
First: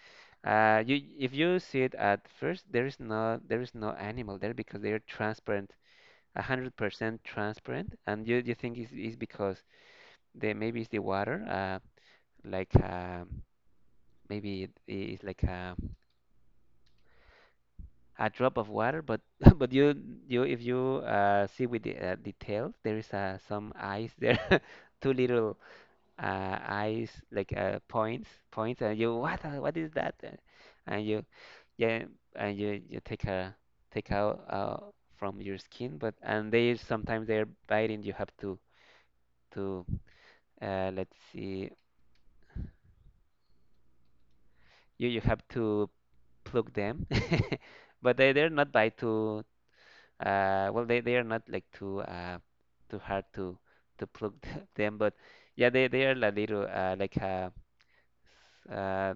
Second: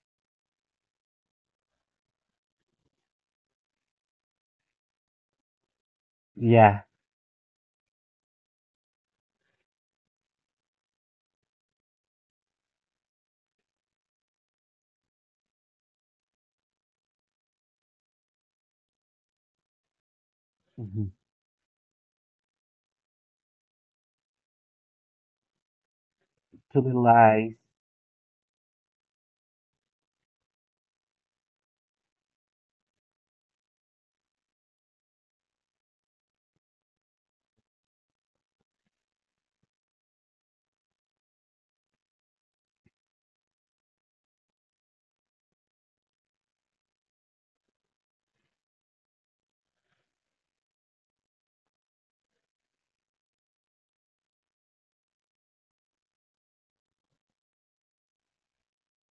Speaker 1: You, if you see it at first, there is no, there is no animal there because they are transparent, a hundred
Speaker 2: Yeah.
Speaker 1: percent transparent, and you think it's because they, maybe it's the water, like uh, maybe it's like a drop of water, but <laughs> but you if you
Speaker 2: Hmm.
Speaker 1: see with the details, there is some eyes there, <laughs> two little
Speaker 2: Two
Speaker 1: eyes,
Speaker 2: little
Speaker 1: like
Speaker 2: eyes.
Speaker 1: points, points, and you, what is that? And you, yeah, and you take a, take out from your skin, but, and they sometimes they're biting, you have to let's see you you have to pluck them. <laughs> But they they're not bite too well, they are not like too too hard to pluck <laughs> them, but yeah, they are a little uh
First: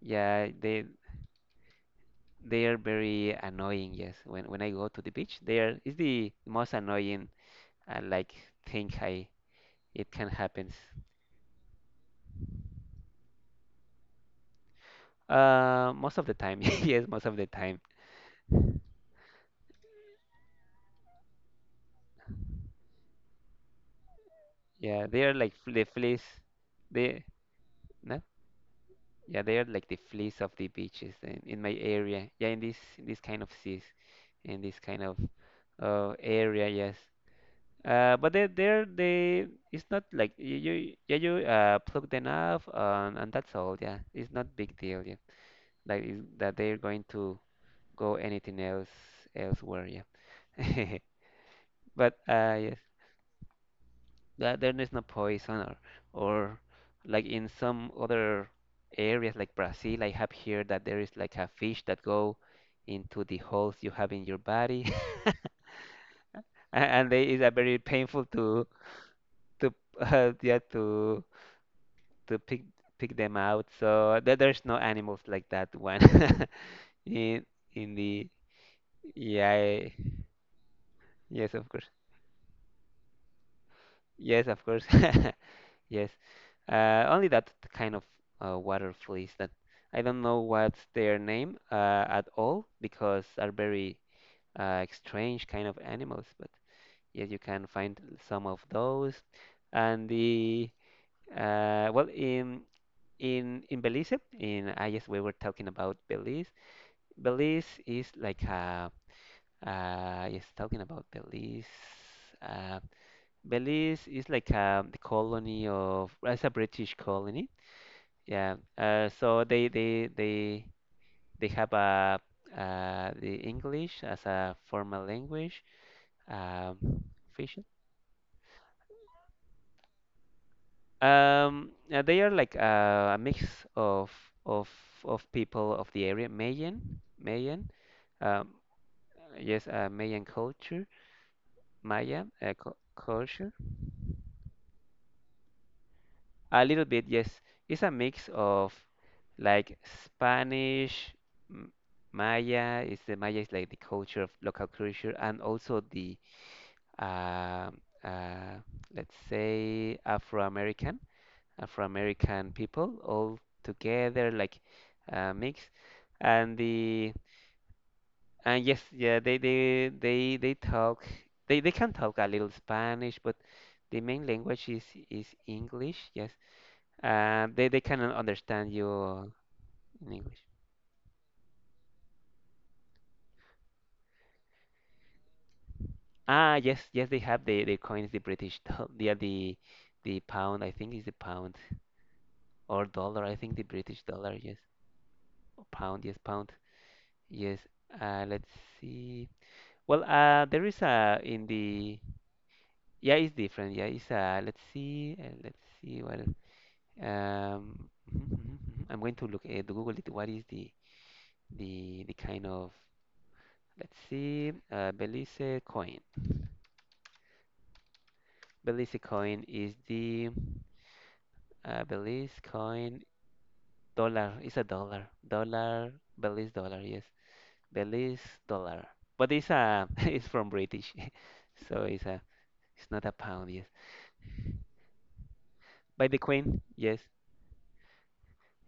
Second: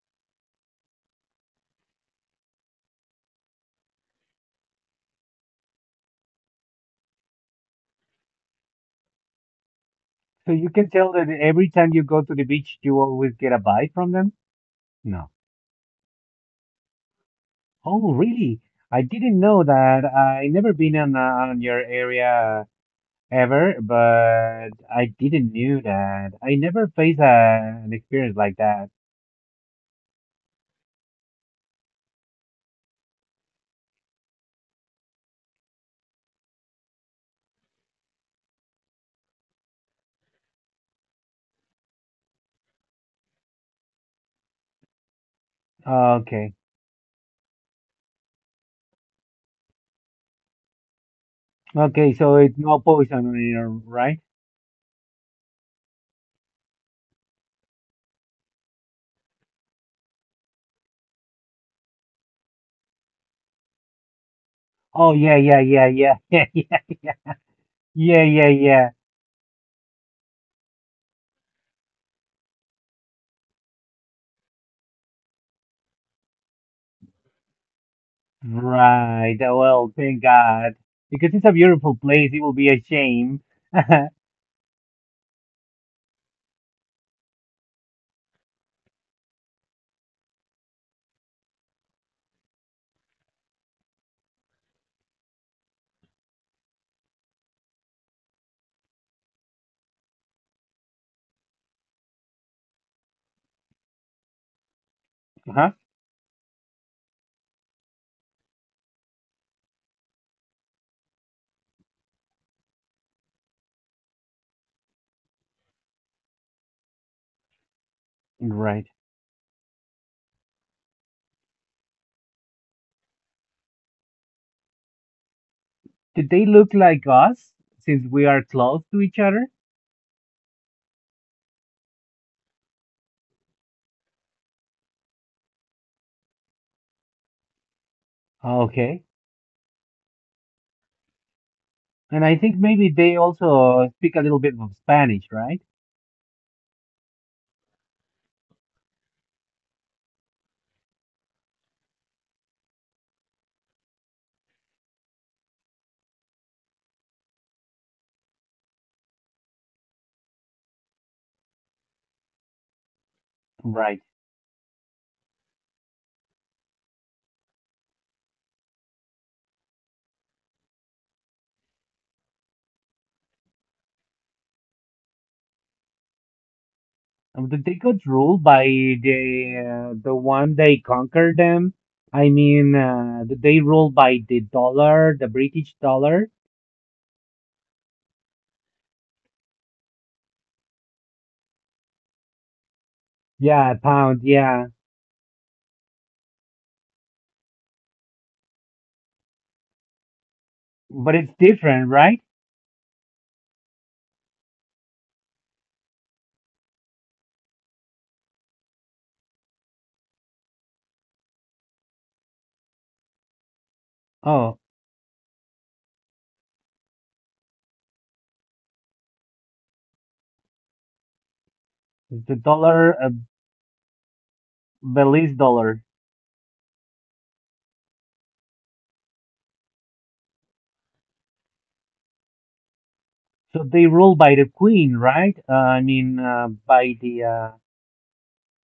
Speaker 1: yeah they. They are very annoying, yes. When I go to the beach, they are, it's the most annoying uh, like thing I, it can
Speaker 2: So you
Speaker 1: happens.
Speaker 2: can tell that every time you go to the beach, you always get a bite from them? No.
Speaker 1: Most of the time, <laughs> yes, most of the time.
Speaker 2: Oh, really? I didn't know that. I never been on your area ever, but
Speaker 1: Yeah,
Speaker 2: I
Speaker 1: they are
Speaker 2: didn't
Speaker 1: like
Speaker 2: knew
Speaker 1: the fleas.
Speaker 2: that. I never faced
Speaker 1: They,
Speaker 2: an
Speaker 1: no,
Speaker 2: experience like that.
Speaker 1: yeah, they are like the fleas of the beaches in my area. Yeah, in this this kind of seas, in this kind of area, yes. But they, it's not like you, yeah you plug them up and that's all. Yeah, it's not big deal. Yeah. Like is,
Speaker 2: Okay.
Speaker 1: that they're going to go anything else, elsewhere. Yeah, <laughs>
Speaker 2: Okay,
Speaker 1: but
Speaker 2: so it's
Speaker 1: yes,
Speaker 2: no poison on it, right?
Speaker 1: that there is no poison or like in some other areas like Brazil, I have heard that there is like a fish that go into the holes you have in your body,
Speaker 2: Oh, yeah, yeah, yeah, yeah, <laughs> yeah,
Speaker 1: <laughs>
Speaker 2: yeah,
Speaker 1: and they is a very painful
Speaker 2: yeah, yeah, yeah.
Speaker 1: to <laughs> yeah to pick, pick them out. So there, there's no animals like that one <laughs> in in the,
Speaker 2: Right.
Speaker 1: yeah,
Speaker 2: Well, thank God. Because it's a
Speaker 1: yes of course.
Speaker 2: beautiful place, it will be a shame. <laughs>
Speaker 1: Yes, of course. <laughs> Yes. Only that kind of water fleas that I don't know what's their name at all, because are very strange kind of animals. But yes, you can find some of those. And the well in Belize, in I guess we were talking
Speaker 2: Uh-huh.
Speaker 1: about Belize. Belize is like a yes, talking about Belize. Uh, Belize is like the colony of, it's a British colony. Yeah.
Speaker 2: Right.
Speaker 1: So they have a the English as a formal language.
Speaker 2: Did they look
Speaker 1: Um,
Speaker 2: like us
Speaker 1: official.
Speaker 2: since we are close to each other?
Speaker 1: They are like a mix of of of people of the area, Mayan, Mayan. Um,
Speaker 2: Oh, okay.
Speaker 1: yes, Mayan culture,
Speaker 2: And
Speaker 1: Maya
Speaker 2: I think maybe they
Speaker 1: culture.
Speaker 2: also speak a little bit of Spanish, right?
Speaker 1: A little bit, yes. It's a mix of, like, Spanish, M- Maya. It's the Maya is like the culture of local culture, and also the uh, uh, let's say Afro-American, Afro-American people all
Speaker 2: Right.
Speaker 1: together, like mix. And the, and yes, yeah, they talk. They can talk a little Spanish, but the main language is English. Yes,
Speaker 2: Did they
Speaker 1: they
Speaker 2: got
Speaker 1: cannot
Speaker 2: ruled by
Speaker 1: understand
Speaker 2: the
Speaker 1: you
Speaker 2: uh, the
Speaker 1: in English.
Speaker 2: one they conquered them? I mean, did they ruled by the dollar, the British dollar?
Speaker 1: Ah, yes, yes, they have the coins, the British <laughs> doll, yeah, the pound. I think is the pound or dollar. I think the
Speaker 2: Yeah,
Speaker 1: British
Speaker 2: pound,
Speaker 1: dollar. Yes,
Speaker 2: yeah.
Speaker 1: or pound. Yes, pound. Yes. Let's see. Well, there is
Speaker 2: But
Speaker 1: a,
Speaker 2: it's
Speaker 1: in
Speaker 2: different,
Speaker 1: the,
Speaker 2: right?
Speaker 1: yeah, it's different. Yeah, it's let's see, let's see. Well, <laughs> mhm, mhm, mhm. I'm going to look at, Google it. What is the kind of, let's see,
Speaker 2: Oh,
Speaker 1: Belize coin. Belize coin is the Belize
Speaker 2: the dollar,
Speaker 1: coin dollar. It's a dollar.
Speaker 2: Belize dollar.
Speaker 1: Dollar, Belize dollar. Yes, Belize dollar. But it's a <laughs> it's from British, <laughs> so it's a, it's not a pound.
Speaker 2: So
Speaker 1: Yes,
Speaker 2: they ruled by the queen, right? I
Speaker 1: by the
Speaker 2: mean,
Speaker 1: Queen.
Speaker 2: by
Speaker 1: Yes,
Speaker 2: the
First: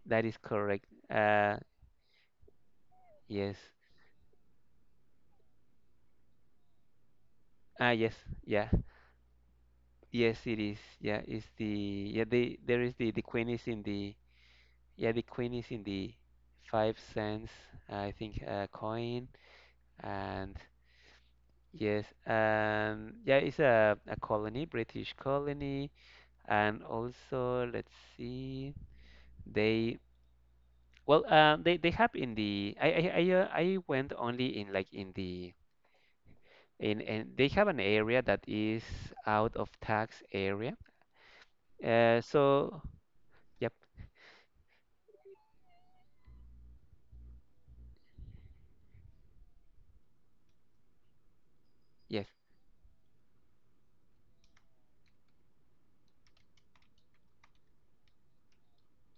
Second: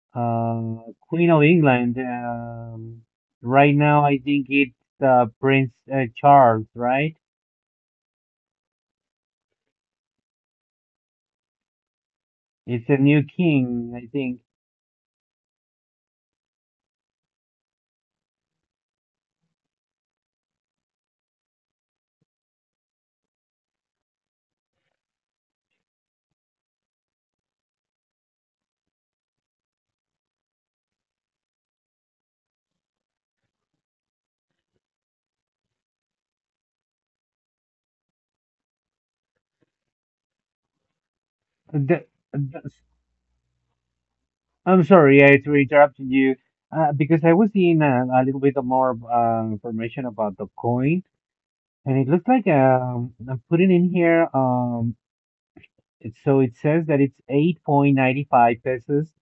Speaker 1: that is
Speaker 2: uh,
Speaker 1: correct.
Speaker 2: Queen of England. Um,
Speaker 1: Yes.
Speaker 2: right now, I think it's Prince Charles, right?
Speaker 1: Ah, yes. Yeah. Yes, it is. Yeah, it's the, yeah the there
Speaker 2: It's
Speaker 1: is
Speaker 2: a new
Speaker 1: the Queen is in
Speaker 2: king, I
Speaker 1: the,
Speaker 2: think.
Speaker 1: yeah the Queen is in the 5 cents, I think coin. And yes, yeah, it's a colony, British colony, and also let's see, they, well, they have in the I went only in, like in the, in, and they have an area that is out of tax area.
Speaker 2: The, the,
Speaker 1: So yep,
Speaker 2: I'm sorry, I to interrupt you because I was seeing a little bit more information about the coin, and it looks
Speaker 1: yes,
Speaker 2: like I'm putting in here. So it says that it's 8.95 pesos,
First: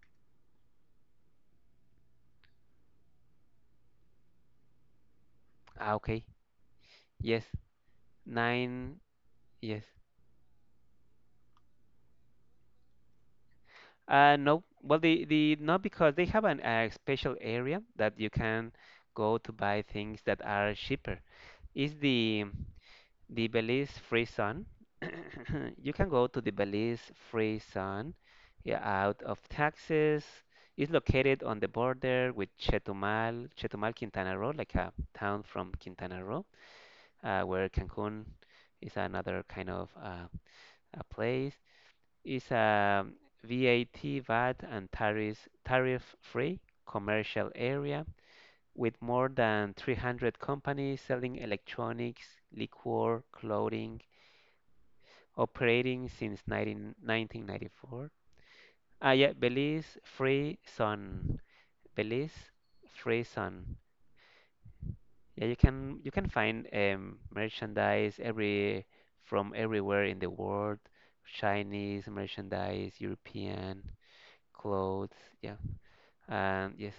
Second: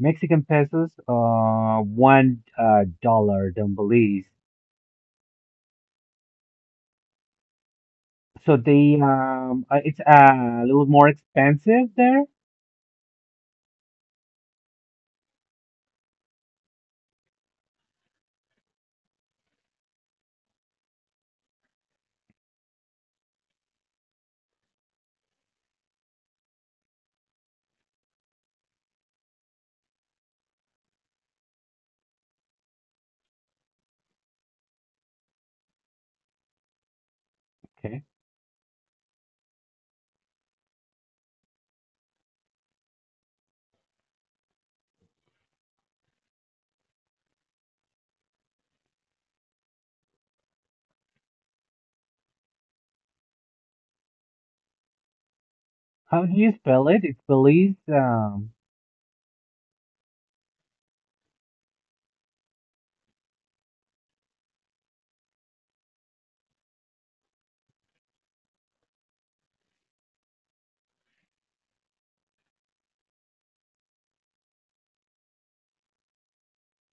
Speaker 2: Mexican pesos, one dollar, don't believe.
Speaker 1: ah, okay, yes,
Speaker 2: So they
Speaker 1: nine, yes.
Speaker 2: it's a little more expensive there.
Speaker 1: No, well, the not, because they have an a special area that you can go to buy things that are cheaper. Is the Belize Free Zone? <coughs> You can go to the Belize Free Zone, yeah, out of taxes. It's located on the border with Chetumal, Chetumal, Quintana Roo, like a town from Quintana Roo, where
Speaker 2: Okay.
Speaker 1: Cancun is, another kind of a place, is a VAT, VAT, and tariffs, tariff-free commercial area with more than 300 companies selling electronics, liquor, clothing, operating
Speaker 2: How do
Speaker 1: since
Speaker 2: you spell it? It's Belize.
Speaker 1: 1994. Ah, yeah, Belize Free Zone. Belize Free Zone. Yeah, you can find merchandise every, from everywhere in the world. Chinese merchandise, European clothes. Yeah. And yes,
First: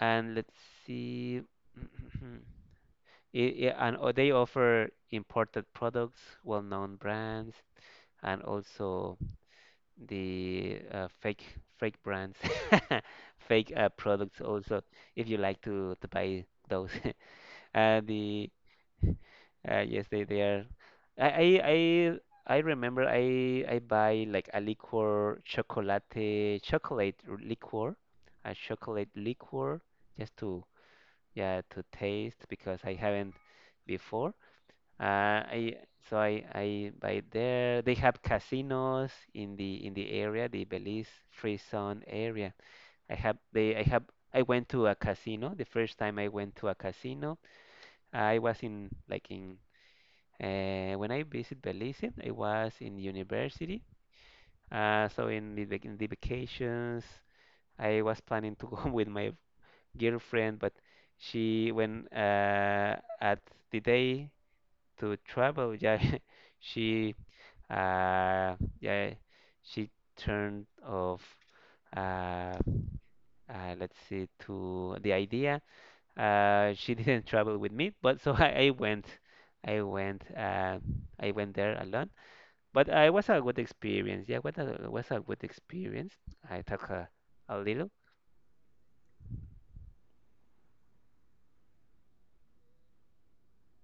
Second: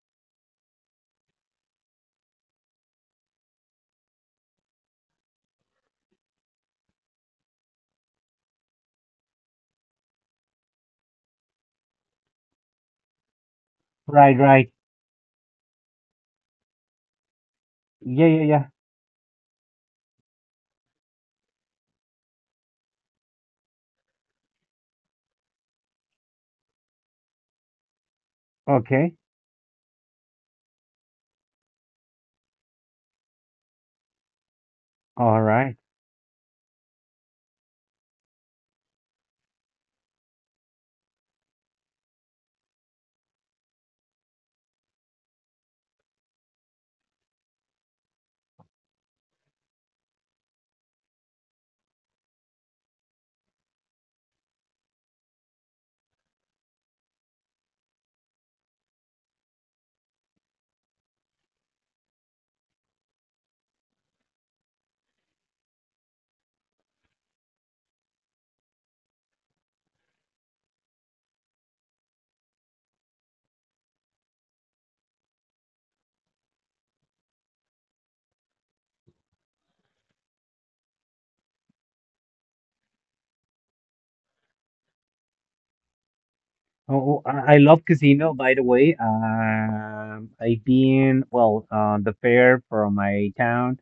Speaker 1: and let's see. <clears throat> And they offer imported products, well-known brands, and also the fake brands, <laughs> fake
Speaker 2: Right,
Speaker 1: products
Speaker 2: right.
Speaker 1: also, if you like to buy those. <laughs>
Speaker 2: Yeah, yeah,
Speaker 1: The
Speaker 2: yeah.
Speaker 1: <laughs> yes, they are. I I I, I remember I buy like a liquor, chocolate, chocolate liquor, a chocolate
Speaker 2: Okay.
Speaker 1: liquor, just to, yeah, to taste because I haven't before.
Speaker 2: All
Speaker 1: I
Speaker 2: right.
Speaker 1: so I buy there. They have casinos in the area, the Belize Free Zone area. I have, they, I have, I went to a casino, the first time I went to a casino I was in, like in when I visit Belize, I was in university. So in the in the vacations, I was planning to go <laughs> with my girlfriend, but she when at the day to travel, yeah, <laughs> she uh, yeah she turned off uh, let's see to the idea. She <laughs> didn't travel with me, but so <laughs> I went, uh, I went there alone. But it was a good experience. Yeah, what a, it was a good experience. I took
Speaker 2: Oh, I
Speaker 1: a
Speaker 2: love
Speaker 1: little
Speaker 2: casino, by the way. I've been, well, the fair from my town.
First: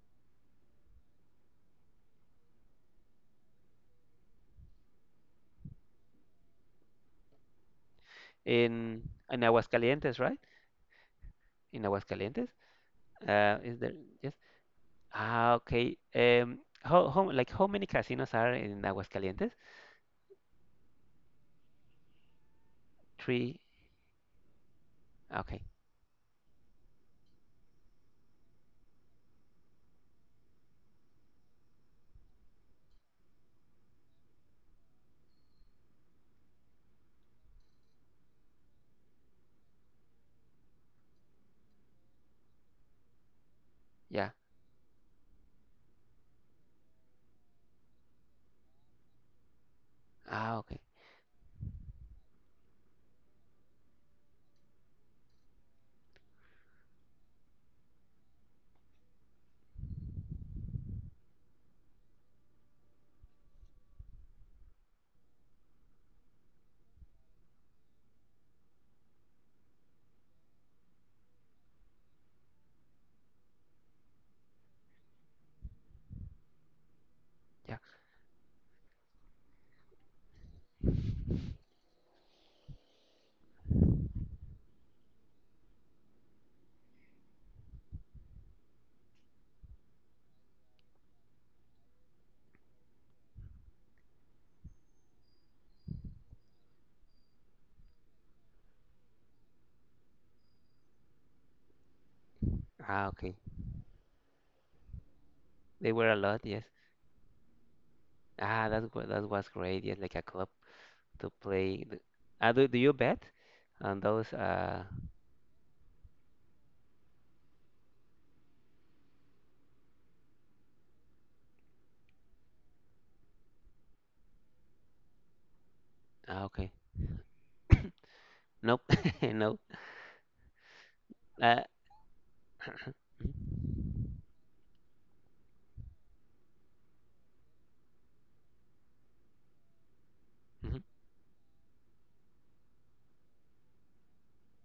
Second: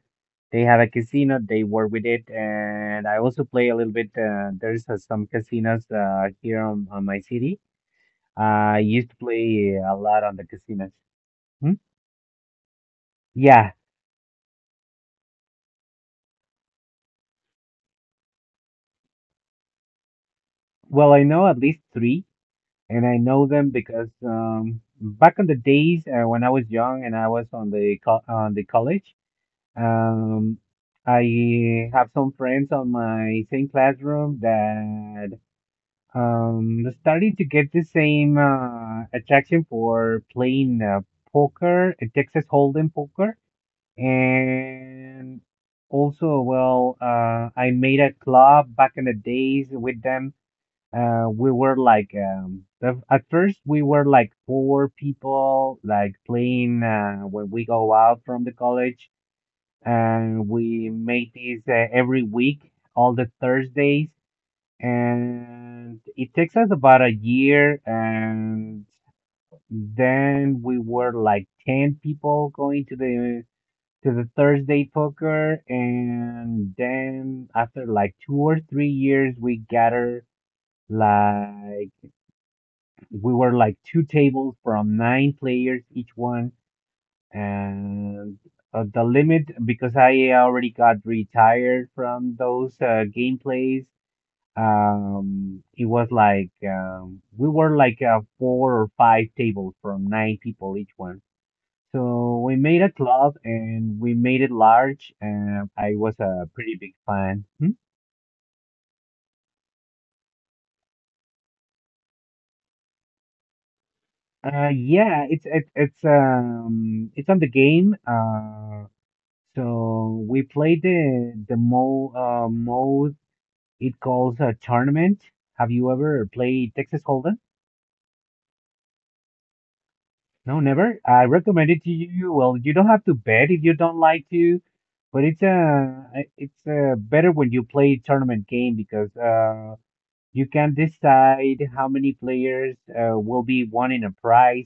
Speaker 2: They have a casino. They work with it, and I also play a little bit. There's some casinos here on my city. I
Speaker 1: in
Speaker 2: used to
Speaker 1: in
Speaker 2: play a
Speaker 1: Aguascalientes,
Speaker 2: lot on
Speaker 1: right?
Speaker 2: the casinos. Hmm?
Speaker 1: In Aguascalientes,
Speaker 2: Yeah,
Speaker 1: is there? Yes. Ah, okay. How, like how many casinos are in Aguascalientes?
Speaker 2: well, I know at least three, and I know
Speaker 1: Three.
Speaker 2: them because back in the
Speaker 1: Okay.
Speaker 2: days, when I was young and I was on the co on the college, um, I have some friends on my same classroom that started to get the same attraction for playing poker, Texas Hold'em poker.
Speaker 1: Yeah.
Speaker 2: And also, well, I made a club back in the days with them.
Speaker 1: Ah, okay.
Speaker 2: We were like the, At first we were like four people like playing when we go out from the college, and we made this every week, all the Thursdays. And it takes us about a year, and then we were like 10 people going to the Thursday poker. And then
Speaker 1: Yeah.
Speaker 2: after like 2 or 3 years, we gather, like, we were like two tables from nine players each one. And the limit, because I already got retired from those gameplays, it was like we were like four or five tables from nine people each one. So we made a
Speaker 1: Ah,
Speaker 2: club
Speaker 1: okay.
Speaker 2: and we made it large, and I
Speaker 1: They were
Speaker 2: was
Speaker 1: a lot.
Speaker 2: a
Speaker 1: Yes.
Speaker 2: pretty big fan. Hmm?
Speaker 1: Ah, that that was great. Yes, like a club. To play. The, do you bet on those?
Speaker 2: uh yeah it's on the game. So we played the mo mode, it calls a tournament. Have you ever
Speaker 1: Ah,
Speaker 2: played
Speaker 1: okay.
Speaker 2: Texas Hold'em?
Speaker 1: <coughs> Nope. <laughs> No.
Speaker 2: No, never. I
Speaker 1: Uh,
Speaker 2: recommend it to you. Well, you don't have to bet if you don't like to, but it's a it's better when you play tournament game, because you can
Speaker 1: mhm.
Speaker 2: decide how many players will be wanting a prize,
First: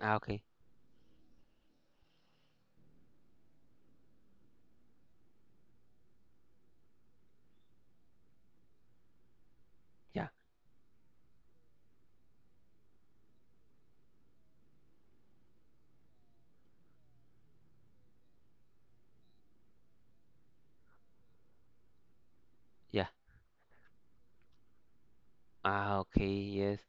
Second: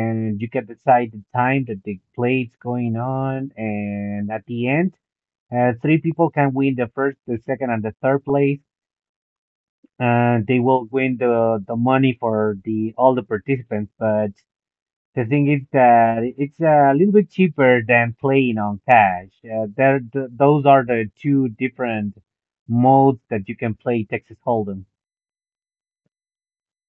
Speaker 1: Ah, okay.
Speaker 2: you can decide the time that the play's going on. And at the end, three people can win the first, the second, and the third place.
Speaker 1: Yeah.
Speaker 2: And they will win the money for the all the participants. But the thing is that it's a little bit cheaper than playing on cash. Those are the two different
Speaker 1: Yeah.
Speaker 2: modes that you can play Texas Hold'em.
Speaker 1: Ah, okay. Yes.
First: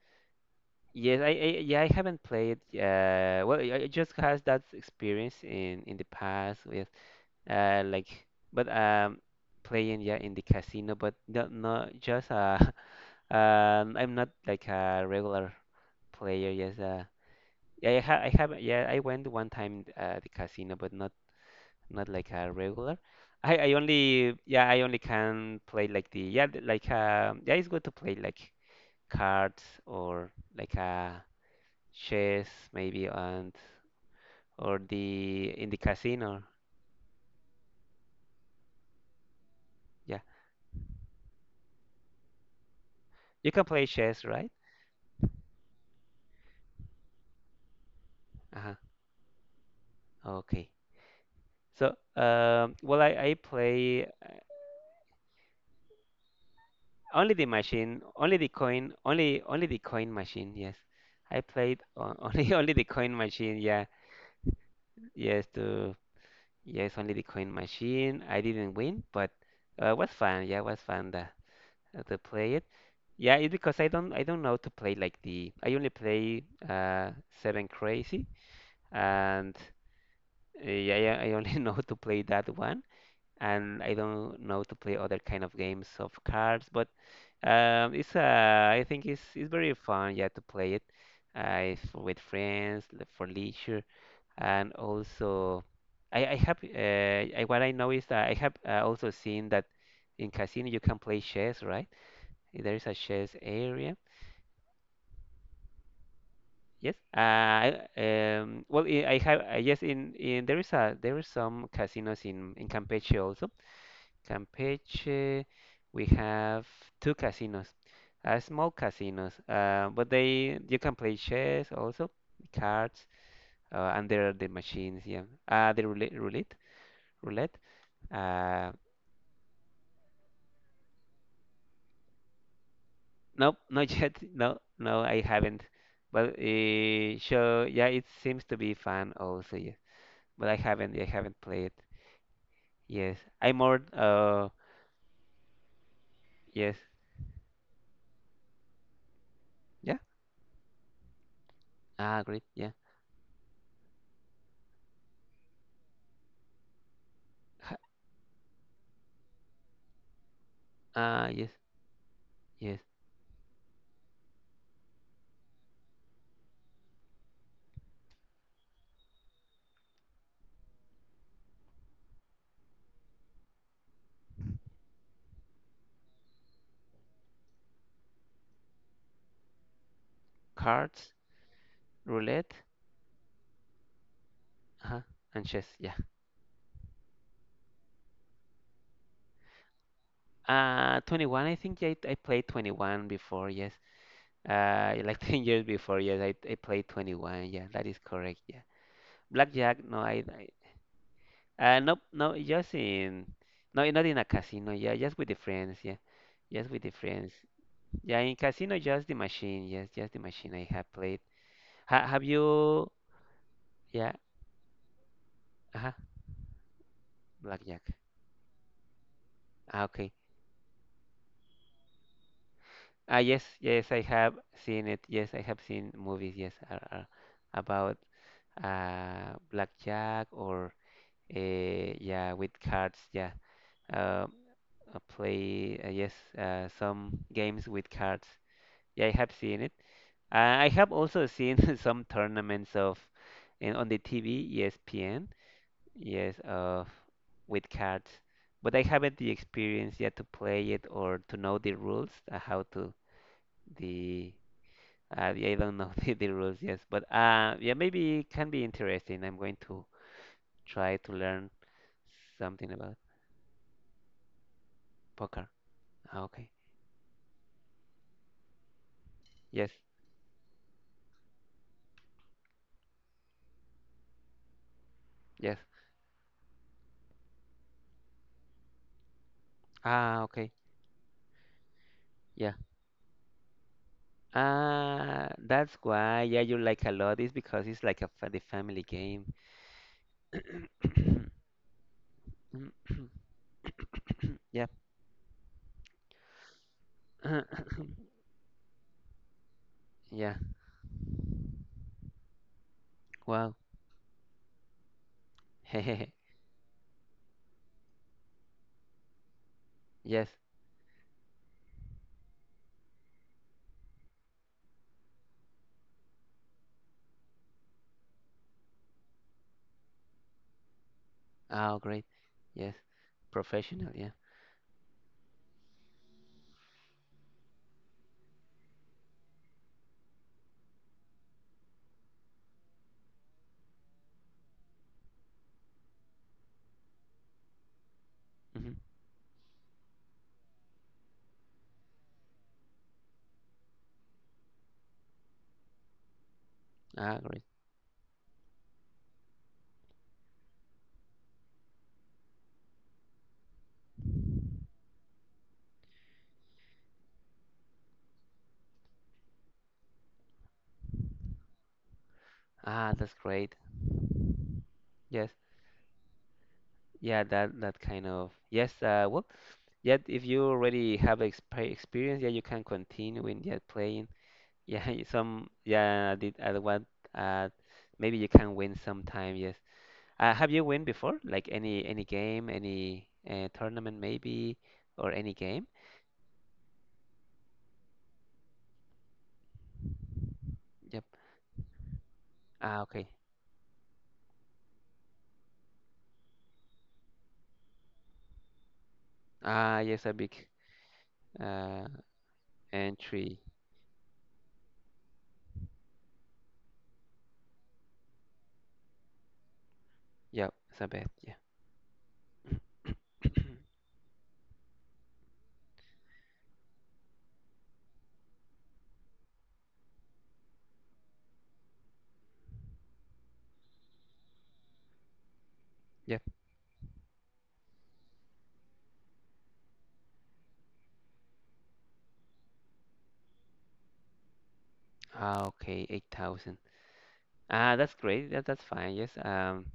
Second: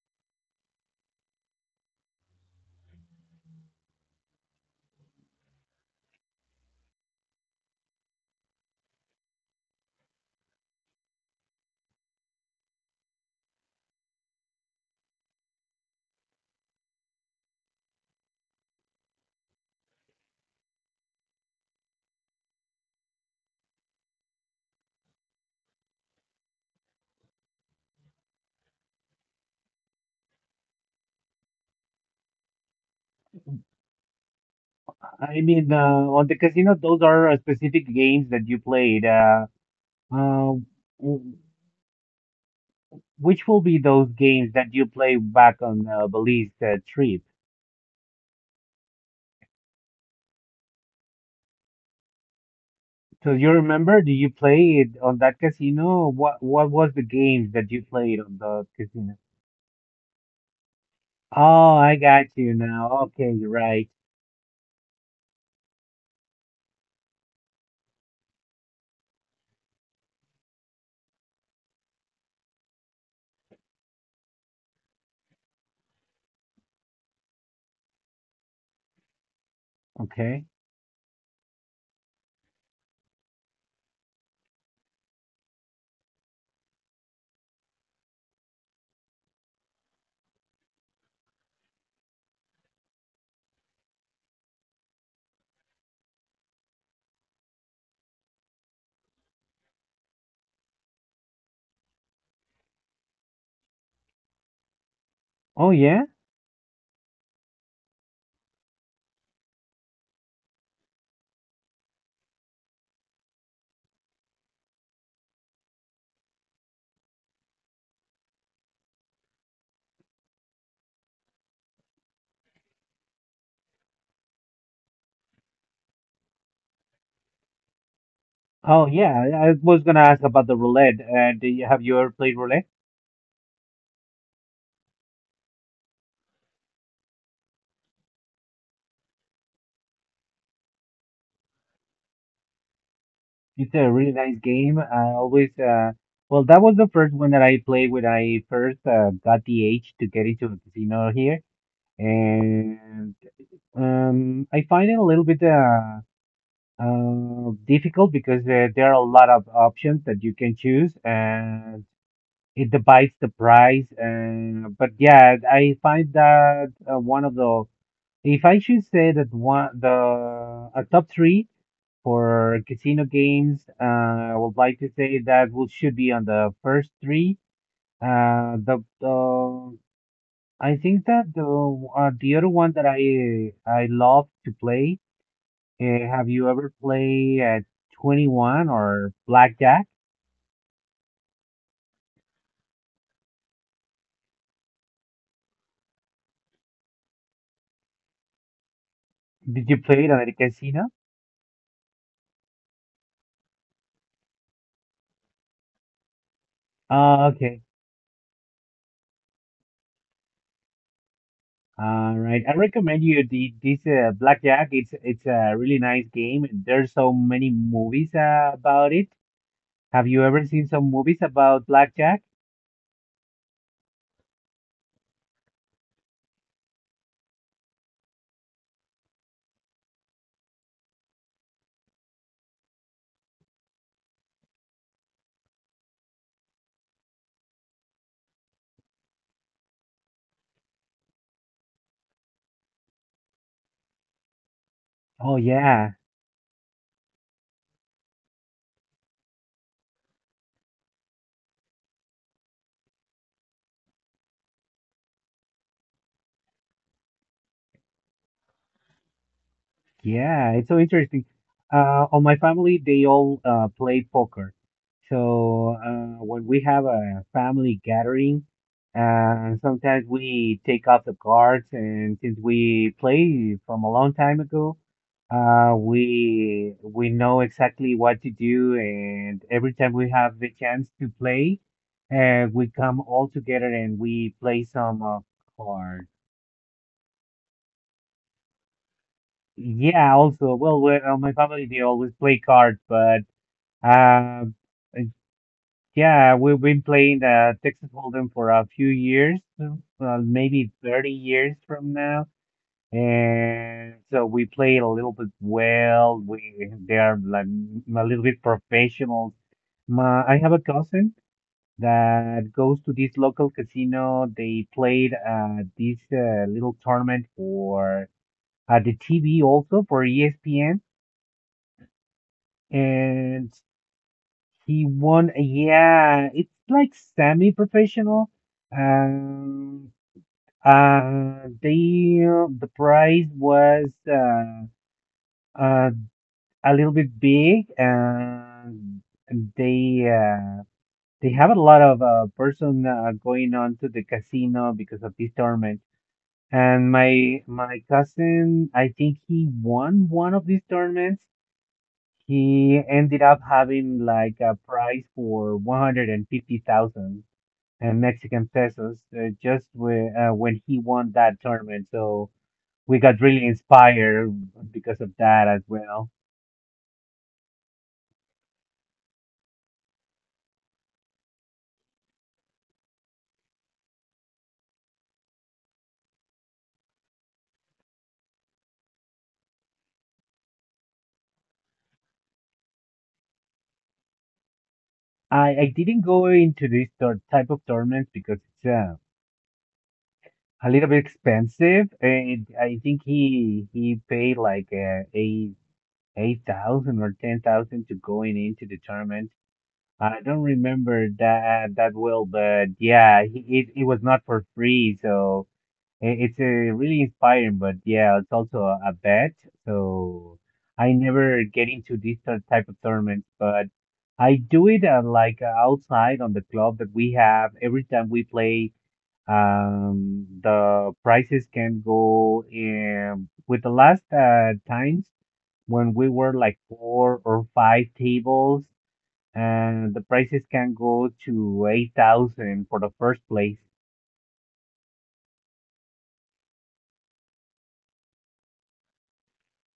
Speaker 1: Yes. I yeah. I haven't played. Well, I just has that experience in the past with uh like, but playing, yeah, in the casino, but not, not just <laughs> I'm not like a regular player. Yes. Yeah, yeah, I went one time the casino, but not not like a regular. Yeah, I only can play like the, yeah, the- like yeah, it's good to play like cards or like chess maybe, and or
Speaker 2: I
Speaker 1: the in
Speaker 2: mean,
Speaker 1: the
Speaker 2: on the
Speaker 1: casino.
Speaker 2: casino, those are specific games that you played.
Speaker 1: Yeah,
Speaker 2: Uh, w- which
Speaker 1: you
Speaker 2: will
Speaker 1: can
Speaker 2: be
Speaker 1: play
Speaker 2: those
Speaker 1: chess,
Speaker 2: games
Speaker 1: right?
Speaker 2: that you play back on Belize trip?
Speaker 1: Uh-huh. Okay. So, well,
Speaker 2: So
Speaker 1: I
Speaker 2: you remember?
Speaker 1: play
Speaker 2: Do you play it on that casino? What was the
Speaker 1: only the
Speaker 2: games that you
Speaker 1: machine,
Speaker 2: played
Speaker 1: only
Speaker 2: on
Speaker 1: the
Speaker 2: the
Speaker 1: coin,
Speaker 2: casino?
Speaker 1: only only the coin machine. Yes, I
Speaker 2: Oh,
Speaker 1: played
Speaker 2: I
Speaker 1: on, <laughs>
Speaker 2: got
Speaker 1: only
Speaker 2: you
Speaker 1: only the
Speaker 2: now.
Speaker 1: coin
Speaker 2: Okay, you're
Speaker 1: machine. Yeah.
Speaker 2: right.
Speaker 1: Yes, to, yes, only the coin machine. I didn't win, but it was fun. Yeah, it was fun to play it. Yeah, it's because I don't know to play like the, I only play Seven Crazy, and
Speaker 2: Okay.
Speaker 1: yeah, yeah, I only <laughs> know to play that one, and I don't know to play other kind of games of cards, but it's I think it's very fun, yeah, to play it if with friends, for leisure, and also, what I know is that I have also seen that in casino you can play chess, right? There is a chess area.
Speaker 2: Oh yeah.
Speaker 1: Yes. I have yes. In there is some casinos in Campeche also. Campeche, we have two casinos, small casinos. But they you can play chess also, cards, and there are the machines. Yeah. The roulette, roulette, roulette. Uh,
Speaker 2: Oh yeah. I was gonna ask about the roulette. Have you ever played roulette?
Speaker 1: Nope, <laughs> not yet. No, no, I haven't. But so yeah, it seems to be fun also, yes. But I haven't played. Yes, I'm
Speaker 2: It's
Speaker 1: more.
Speaker 2: a really nice game. I always well, that was
Speaker 1: Yes,
Speaker 2: the first one that I played when I first got the age
Speaker 1: yeah.
Speaker 2: to get into a casino here.
Speaker 1: Ah, great. Yeah.
Speaker 2: And I find it a little bit
Speaker 1: Ha-
Speaker 2: difficult because there are a lot of options that you can choose,
Speaker 1: Ah, yes,
Speaker 2: and it
Speaker 1: yes.
Speaker 2: divides the price. And but yeah, I find that one of the if I should say that one the a top three for casino games, I would like to say that will should be on the first three. The I think
Speaker 1: Cards,
Speaker 2: that the other
Speaker 1: roulette,
Speaker 2: one that I love to play.
Speaker 1: uh-huh, and chess. Yeah.
Speaker 2: Have you ever played at 21 or blackjack?
Speaker 1: 21. I think yeah, I played 21 before. Yes. Like <laughs> 10 years before. Yes, I played 21. Yeah, that is correct. Yeah.
Speaker 2: Did you
Speaker 1: Blackjack. No,
Speaker 2: play it
Speaker 1: I
Speaker 2: at a casino?
Speaker 1: Nope, no, no, not in a casino. Yeah, just with the friends. Yeah, just with the
Speaker 2: Oh,
Speaker 1: friends.
Speaker 2: okay.
Speaker 1: Yeah, in casino, just the machine. Yes, just the machine I have played. Ha
Speaker 2: All
Speaker 1: Have
Speaker 2: right. I
Speaker 1: you?
Speaker 2: recommend you the this
Speaker 1: Yeah,
Speaker 2: blackjack. It's a really
Speaker 1: uh-huh,
Speaker 2: nice game, and there's so many
Speaker 1: blackjack.
Speaker 2: movies about it.
Speaker 1: Ah,
Speaker 2: Have
Speaker 1: okay.
Speaker 2: you ever seen some movies about blackjack?
Speaker 1: Ah, yes, yes, I have seen it. Yes, I have seen movies. Yes, about blackjack or uh yeah with cards. Yeah, um, play. Yes, some games with cards. Yeah, I have seen it. I have also seen <laughs> some tournaments of in on the TV, ESPN,
Speaker 2: Oh yeah.
Speaker 1: yes, of with cards, but I haven't the experience yet to play it or to know the rules, how to the I don't know <laughs> the rules, yes, but yeah, maybe it can be interesting. I'm going to
Speaker 2: Yeah, it's so
Speaker 1: try to
Speaker 2: interesting.
Speaker 1: learn
Speaker 2: On my
Speaker 1: something
Speaker 2: family,
Speaker 1: about
Speaker 2: they all play poker.
Speaker 1: poker.
Speaker 2: So
Speaker 1: Ah,
Speaker 2: uh, when
Speaker 1: okay,
Speaker 2: we have a family gathering,
Speaker 1: yes,
Speaker 2: sometimes we take out the cards, and since we play from a long time ago,
Speaker 1: yes.
Speaker 2: we know exactly what to do, and every time we
Speaker 1: Ah,
Speaker 2: have the
Speaker 1: okay,
Speaker 2: chance to play,
Speaker 1: yeah.
Speaker 2: we come all together and we play some
Speaker 1: Ah, that's
Speaker 2: cards.
Speaker 1: why, yeah, you like a lot is because it's like a fa the family game.
Speaker 2: Yeah, also, well, my family they always play cards,
Speaker 1: <coughs>
Speaker 2: but um,
Speaker 1: Yeah.
Speaker 2: uh, yeah, we've been playing
Speaker 1: <coughs>
Speaker 2: Texas Hold'em for a few years,
Speaker 1: Yeah.
Speaker 2: maybe 30 years from now.
Speaker 1: Wow.
Speaker 2: And so we play it a little bit
Speaker 1: <laughs> Hehehe.
Speaker 2: well. We They are like a little bit professional.
Speaker 1: Yes.
Speaker 2: I have a cousin that goes to this local casino. They played this little tournament for the TV also for ESPN
Speaker 1: Oh, great. Yes.
Speaker 2: and
Speaker 1: Professional. Yeah.
Speaker 2: he won. Yeah, it's like semi-professional. Um, they the prize was uh, uh a little bit big,
Speaker 1: Hmm.
Speaker 2: and they uh they have a lot of person going on to the casino because of this tournament. And
Speaker 1: Ah, great.
Speaker 2: my cousin, I think he won one of these tournaments. He ended up having like a prize for 150,000 Mexican pesos just when he won that tournament. So
Speaker 1: Ah,
Speaker 2: we
Speaker 1: that's
Speaker 2: got really
Speaker 1: great.
Speaker 2: inspired because of
Speaker 1: Yes.
Speaker 2: that as well.
Speaker 1: Yeah, that that kind of. Yes. Well, yet if you already have experience, yeah, you can continue in yeah, playing. Yeah, <laughs> some. Yeah, I did at what? Uh, Maybe you can win sometime. Yes. Have you win before? Like any game, any tournament maybe, or any
Speaker 2: I
Speaker 1: game?
Speaker 2: didn't go into this type of tournament because it's a little
Speaker 1: Yep.
Speaker 2: bit expensive. And I
Speaker 1: Ah,
Speaker 2: think
Speaker 1: okay.
Speaker 2: he paid like eight thousand or 10,000 to going into the tournament.
Speaker 1: Ah, yes, a
Speaker 2: I don't
Speaker 1: big
Speaker 2: remember that
Speaker 1: uh
Speaker 2: that well, but yeah,
Speaker 1: entry.
Speaker 2: it was not for free, so it's a really inspiring. But yeah, it's also a bet, so
Speaker 1: Yep, it's a
Speaker 2: I
Speaker 1: bet. Yeah.
Speaker 2: never get into these type of tournaments, but
Speaker 1: <clears throat>
Speaker 2: I do it like outside on the club that we have. Every time we play, the prices can go with the last times when we
Speaker 1: Yep. <coughs>
Speaker 2: were like four or five tables and the prices can go to 8,000 for the first place.
Speaker 1: Ah, okay, 8,000. Ah, that's great. That, that's fine. Yes.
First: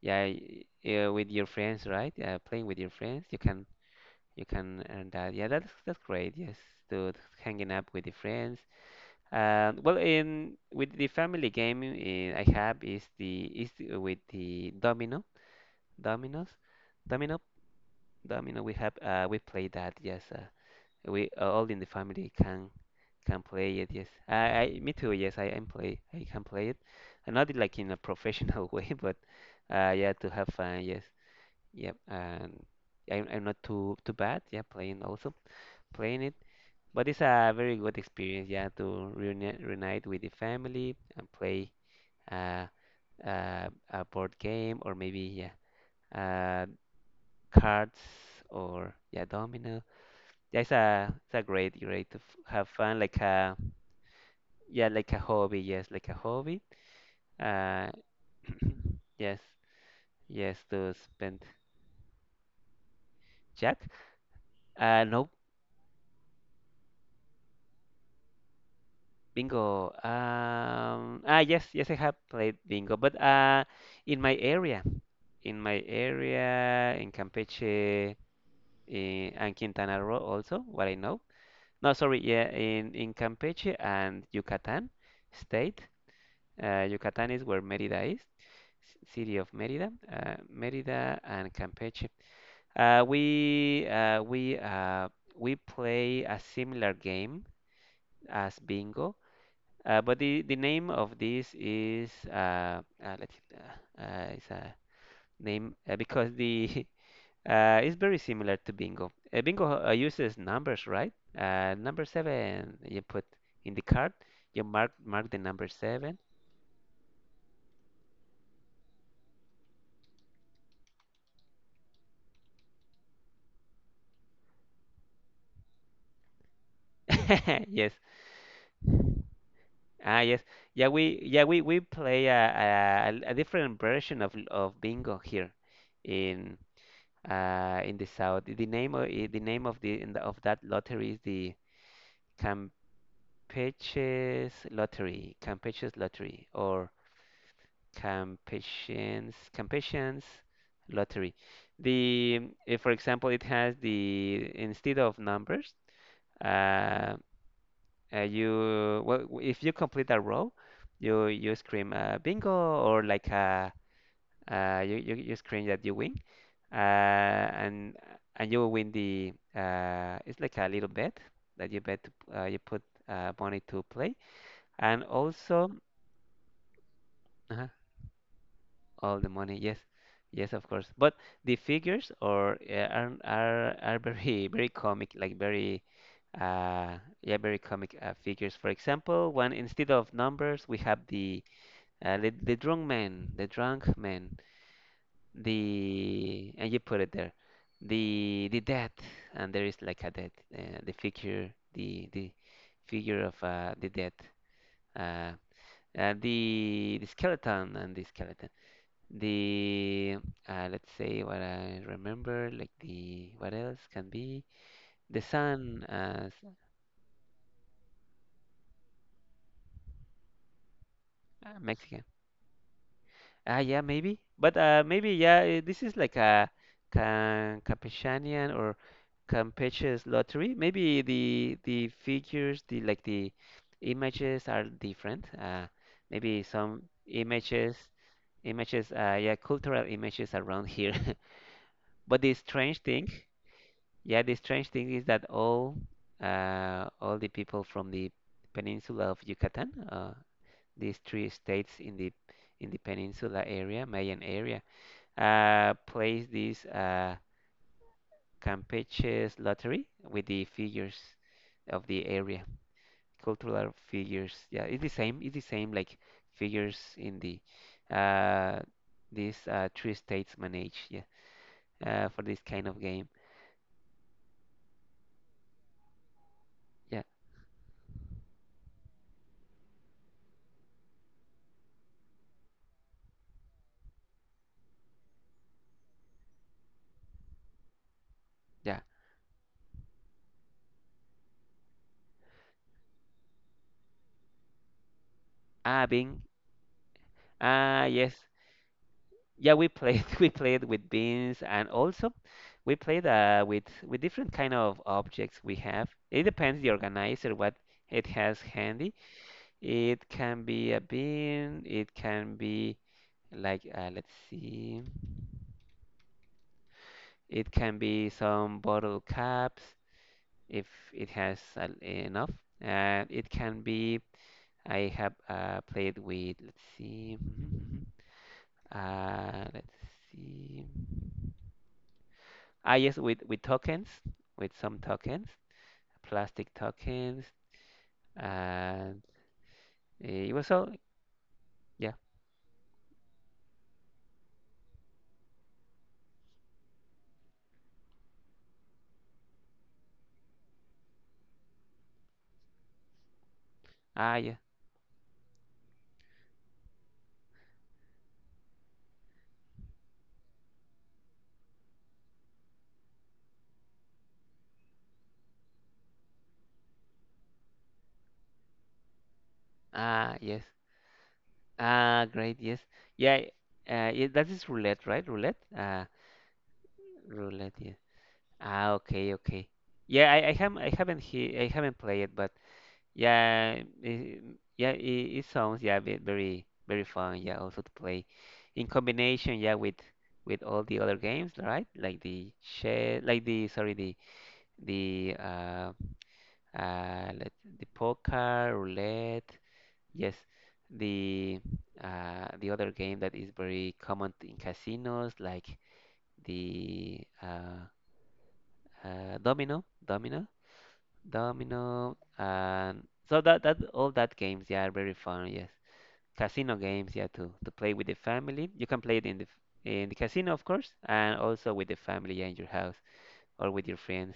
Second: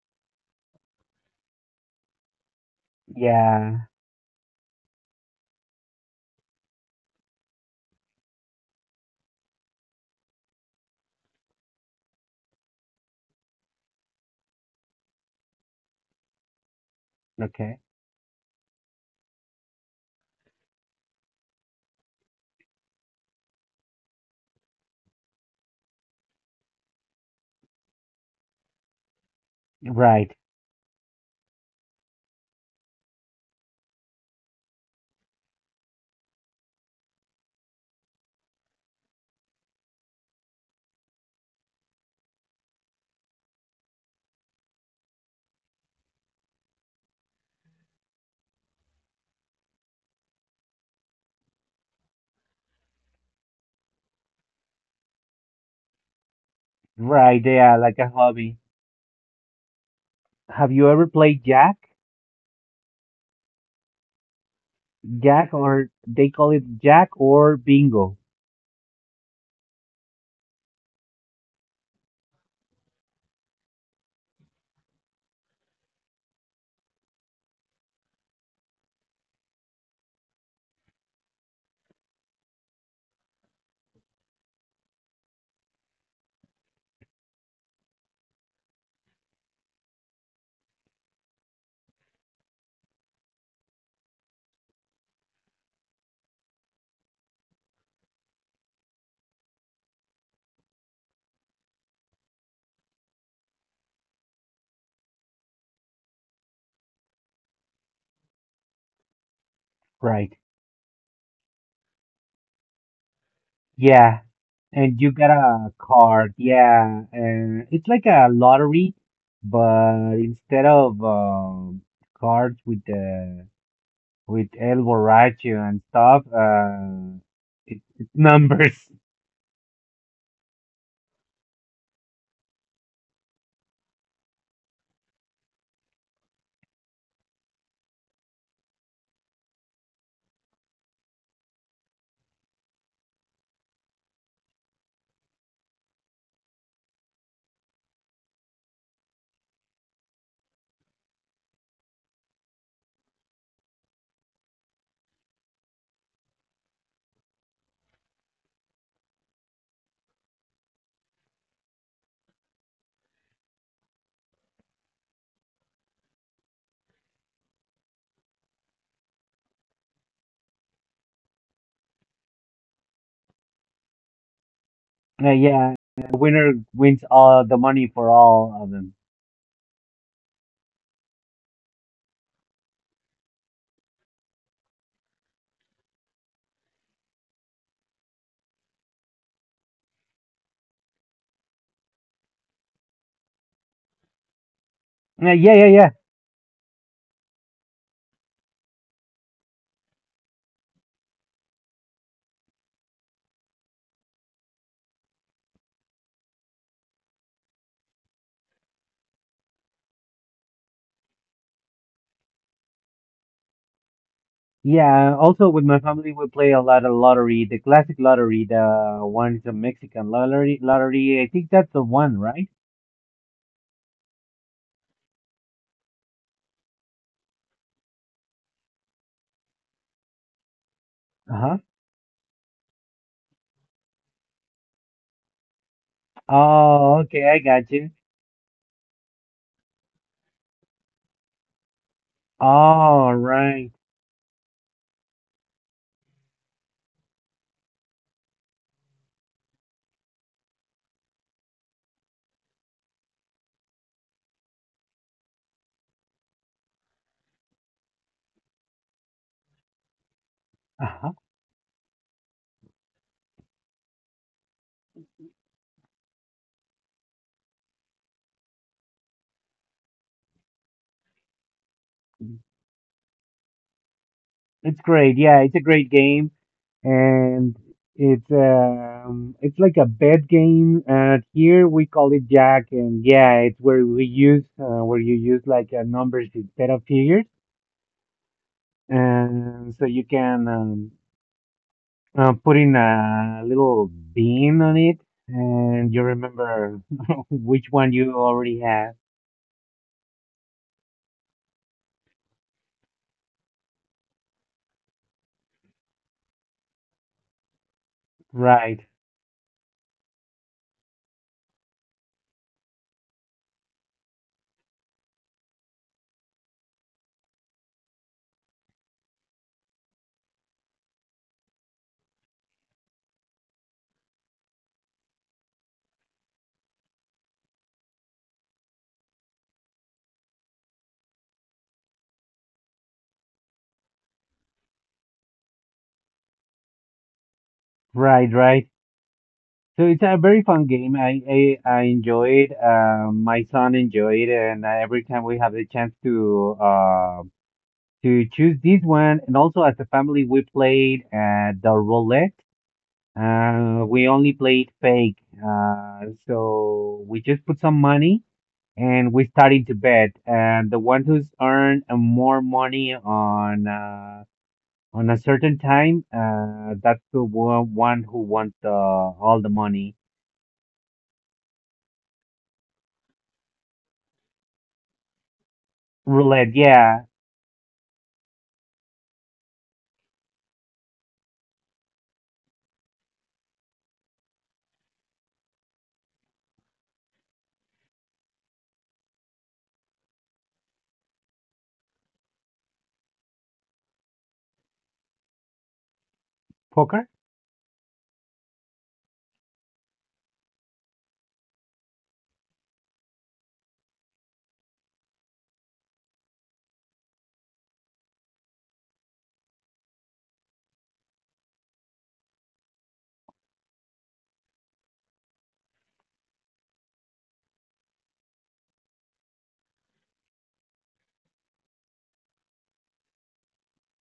Speaker 1: Yeah, yeah, with your friends, right? Playing with your friends,
Speaker 2: Yeah,
Speaker 1: you can earn that. Yeah, that's great. Yes, to hanging up with the friends. Well, in with the family game I have is with the domino, dominoes, domino,
Speaker 2: okay.
Speaker 1: domino. We have we play that. Yes, we all in the family can play it. Yes, I me too. Yes, I am play. I can play it, and not like in a professional <laughs> way, but yeah, to
Speaker 2: Right.
Speaker 1: have fun. Yes, yep. And I'm not too too bad. Yeah, playing also playing it, but it's a very good experience. Yeah, to reunite with the family and play uh, a board game or maybe yeah uh, cards or yeah domino. Yeah, it's a great great to have fun like Yeah, like a hobby. Yes, like a hobby.
Speaker 2: Right, they are
Speaker 1: Uh,
Speaker 2: like a hobby.
Speaker 1: <clears throat> yes, yes,
Speaker 2: Have you
Speaker 1: to
Speaker 2: ever played
Speaker 1: spend.
Speaker 2: Jack?
Speaker 1: Jack? No,
Speaker 2: Jack or they call it Jack or Bingo.
Speaker 1: bingo. Ah, yes, yes, I have played bingo, but in my area, in my area, in Campeche, and Quintana Roo also, what I know. No, sorry, yeah, in Campeche and Yucatan state. Yucatan is where Mérida is, city of Mérida, Mérida and Campeche. Uh, we uh, we uh, we play a similar game as bingo, but the name of this is let's see, it's a name because the <laughs> it's very similar to bingo. Bingo uses
Speaker 2: Right.
Speaker 1: numbers, right? Number seven you put in the card,
Speaker 2: Yeah.
Speaker 1: you
Speaker 2: And you
Speaker 1: mark
Speaker 2: get
Speaker 1: the number
Speaker 2: a
Speaker 1: seven.
Speaker 2: card. Yeah, and it's like a lottery, but instead of cards with El Borracho and stuff,
Speaker 1: <laughs>
Speaker 2: it,
Speaker 1: Yes.
Speaker 2: it's <laughs> numbers.
Speaker 1: Ah, yes. Yeah, we yeah we play a different version of bingo here in. In the south. The name of the name of the of that lottery is the Campeches Lottery, Campeches Lottery, or Campesians Campesians Lottery. The if, for example, it has the instead of numbers, uh, you well, if you complete a row, you scream bingo or like you, you scream that you win. uh, and and you will win the it's like a little bet that you bet to, you put money to play and also
Speaker 2: Yeah, the winner wins all
Speaker 1: uh
Speaker 2: the money for all of them.
Speaker 1: all the money yes yes of course but the figures or are very <laughs> very comic like very yeah very comic figures for example when instead of numbers we have the the drunk man the drunk man
Speaker 2: Yeah, yeah, yeah.
Speaker 1: the and you put it there the death and there is like a death the figure, the figure of the death uh, the skeleton and the skeleton the let's say what I remember like the what else can be
Speaker 2: Yeah,
Speaker 1: the
Speaker 2: also with my
Speaker 1: sun
Speaker 2: family we play a lot of lottery, the classic lottery, the one is a Mexican lottery. I think that's the
Speaker 1: Mexican
Speaker 2: one, right?
Speaker 1: Ah, yeah, maybe. But maybe, yeah, this is like a Campechanian or Campeche's lottery. Maybe
Speaker 2: Uh-huh.
Speaker 1: the figures, the like the images are different. Maybe some
Speaker 2: Oh, okay, I got
Speaker 1: images,
Speaker 2: you.
Speaker 1: images, yeah, cultural images around here. <laughs> But the strange thing,
Speaker 2: All right.
Speaker 1: yeah, the strange thing is that all the people from the peninsula of Yucatan, these three states in the peninsula area, Mayan area plays this Campeche's lottery with the figures
Speaker 2: Uh-huh.
Speaker 1: of the area, cultural figures. Yeah, it's the same. It's the same like figures in the uh, these three states manage. Yeah, for this kind of game.
Speaker 2: It's great. Yeah, it's a great game,
Speaker 1: Yeah,
Speaker 2: and it's like a bed game. Here we call it Jack, and yeah, it's where we use where you use like numbers instead of figures,
Speaker 1: yeah.
Speaker 2: and so you can put in a little bean on it,
Speaker 1: Ah,
Speaker 2: and you
Speaker 1: Bing.
Speaker 2: remember <laughs> which
Speaker 1: Ah,
Speaker 2: one you
Speaker 1: yes.
Speaker 2: already have.
Speaker 1: Yeah, we played. <laughs> We played with beans, and also we played with different kind of objects we have. It depends the organizer what it has
Speaker 2: Right,
Speaker 1: handy. It can be a bean, it can be like let's see, it can be some bottle caps if it has enough, and it can be I have played with let's see, <laughs> uh, let's see, ah yes with tokens, with some tokens, plastic tokens,
Speaker 2: right, right.
Speaker 1: and
Speaker 2: So it's a
Speaker 1: it
Speaker 2: very
Speaker 1: was
Speaker 2: fun
Speaker 1: all
Speaker 2: game. I
Speaker 1: yeah
Speaker 2: enjoy it. My son enjoy it, and every time we have the chance to choose this one, and also as a family, we played the roulette. We
Speaker 1: ah
Speaker 2: only
Speaker 1: yeah
Speaker 2: played fake. So we just put some money and we started to bet, and the one who's earned more money on a certain time, that's the one who wants all the money.
Speaker 1: ah yes Ah, great, yes. Yeah, yeah, that is roulette, right? Roulette?
Speaker 2: Roulette, yeah.
Speaker 1: Roulette, yeah. Ah, okay, okay. Yeah, I have I haven't he I haven't played it, but yeah, it, yeah, it sounds yeah very very fun. Yeah, also to play in combination, yeah, with all the other games, right? Like the sorry, the uh
Speaker 2: Poker?
Speaker 1: uh let, the poker, roulette. Yes, the the other game that is very common in casinos, like the domino, domino, domino, and so that all that games, yeah, are very fun. Yes, casino games, yeah, to play with the family. You can play it in the casino, of course, and also with the family, yeah, in your house or with your friends.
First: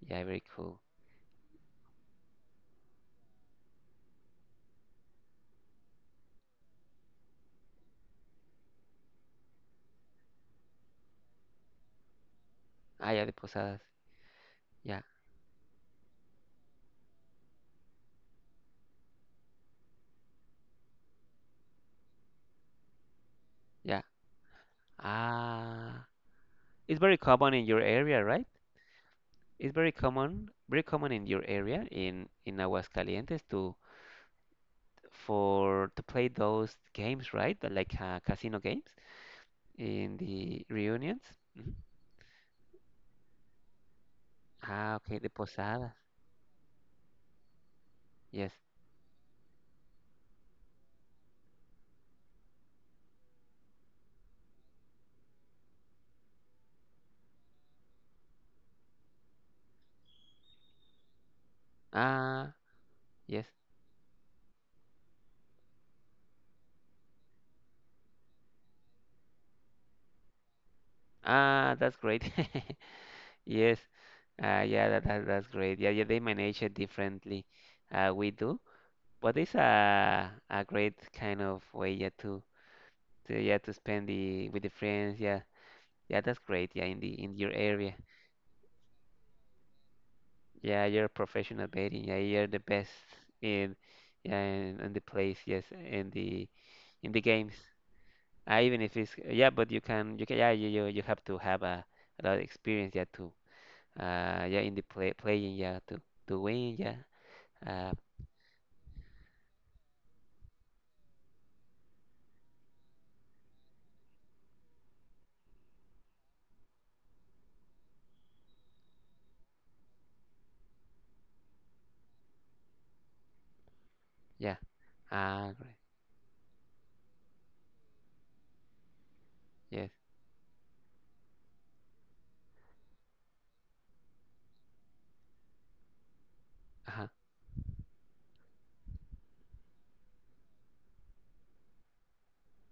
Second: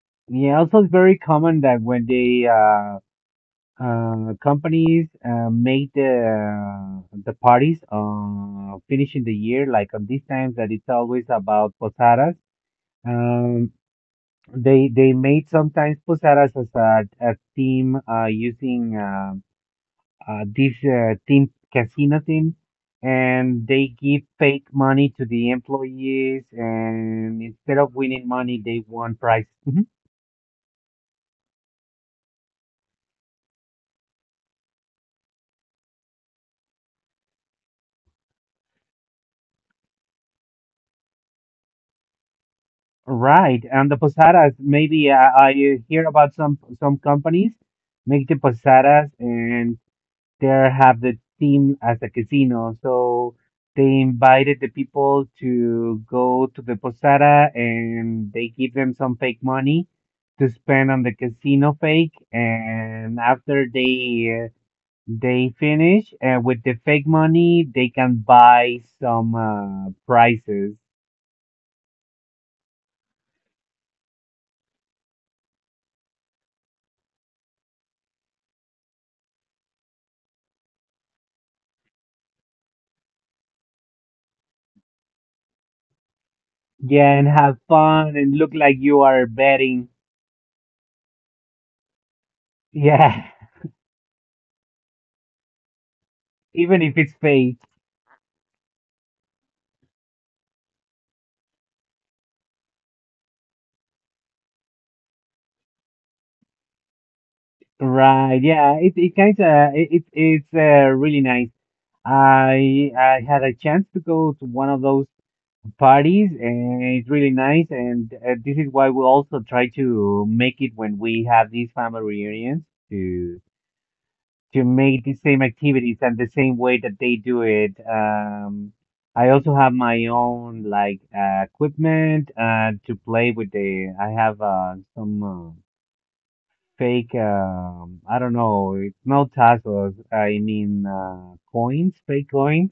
Speaker 1: Yeah, very
Speaker 2: Yeah, also
Speaker 1: cool.
Speaker 2: it's very common that when they companies make the parties finishing the year, like on these times that it's always about posadas.
Speaker 1: Ah, yeah, the
Speaker 2: Um,
Speaker 1: posadas.
Speaker 2: they
Speaker 1: Yeah,
Speaker 2: they made sometimes posadas as a theme using this theme casino theme, and they
Speaker 1: yeah.
Speaker 2: give fake money to the
Speaker 1: Ah,
Speaker 2: employees,
Speaker 1: it's very
Speaker 2: and
Speaker 1: common in
Speaker 2: instead
Speaker 1: your
Speaker 2: of
Speaker 1: area,
Speaker 2: winning
Speaker 1: right?
Speaker 2: money, they won prizes.
Speaker 1: It's
Speaker 2: Mm-hmm.
Speaker 1: very common in your area in Aguascalientes to for to play those games, right? Like casino games in the reunions. Mhm.
Speaker 2: Right, and the posadas.
Speaker 1: Ah,
Speaker 2: Maybe
Speaker 1: okay, the
Speaker 2: I
Speaker 1: posada.
Speaker 2: hear about some companies make the
Speaker 1: Yes.
Speaker 2: posadas, and there have the theme as a casino. So they invited the people to go to the posada, and they give them some fake money to spend on the casino fake.
Speaker 1: Ah,
Speaker 2: And
Speaker 1: yes.
Speaker 2: after they finish with the fake money, they can buy some prizes.
Speaker 1: Ah, that's great. <laughs> Yes. Yeah, that that's great. Yeah, yeah, they manage it differently. We do, but it's a great kind of way, yeah, to yeah to spend the with the friends. Yeah, yeah, that's great. Yeah, in
Speaker 2: Yeah,
Speaker 1: the
Speaker 2: and
Speaker 1: in your
Speaker 2: have
Speaker 1: area.
Speaker 2: fun and look like you are betting.
Speaker 1: Yeah, you're a professional betting. Yeah, you're the best
Speaker 2: Yeah,
Speaker 1: in yeah in the place. Yes,
Speaker 2: <laughs> even if it's
Speaker 1: in the games.
Speaker 2: fake.
Speaker 1: Even if it's yeah, but you can yeah you, you have to have a lot of experience yeah to yeah in the playing yeah to win yeah uh
Speaker 2: Right. Yeah, it kind of it it- it's really nice. I had a chance to go to one of those parties, and it's really nice, and this is why we also try to make it when we have these family reunions
Speaker 1: yeah
Speaker 2: to make the same
Speaker 1: great.
Speaker 2: activities and the same way that they do it. I also have
Speaker 1: Yes.
Speaker 2: my own like equipment to play with the. I have some
Speaker 1: Uh-huh.
Speaker 2: fake. I don't know. It's not tassels. I mean coins, fake coins.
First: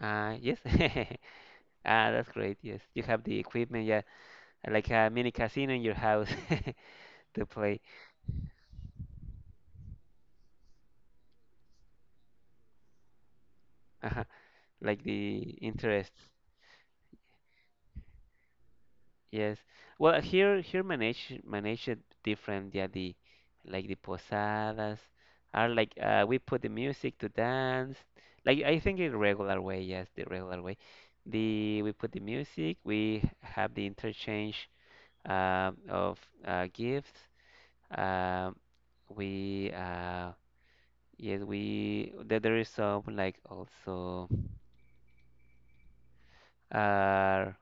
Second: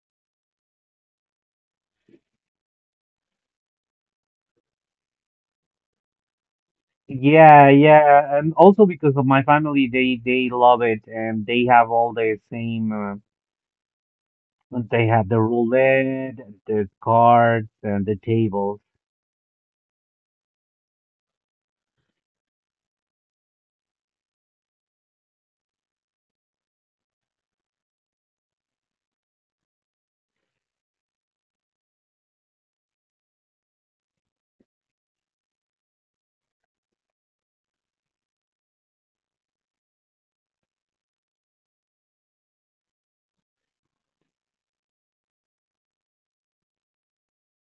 Speaker 1: Yes. <laughs> Ah, that's great, yes, you have the equipment yeah like a mini casino in your house. <laughs> To
Speaker 2: Yeah,
Speaker 1: play.
Speaker 2: yeah, and also because of my family, they love it, and they have all the same.
Speaker 1: Uh-huh. Like
Speaker 2: They have
Speaker 1: the
Speaker 2: the
Speaker 1: interests.
Speaker 2: roulette, the cards, and the tables.
Speaker 1: Yes. Well, here here manage manage it different. Yeah, the like the posadas are like we put the music to dance. Like I think in regular way, yes, the regular way. The we put the music. We have the interchange of gifts. Um, we yes we there is some like also uh,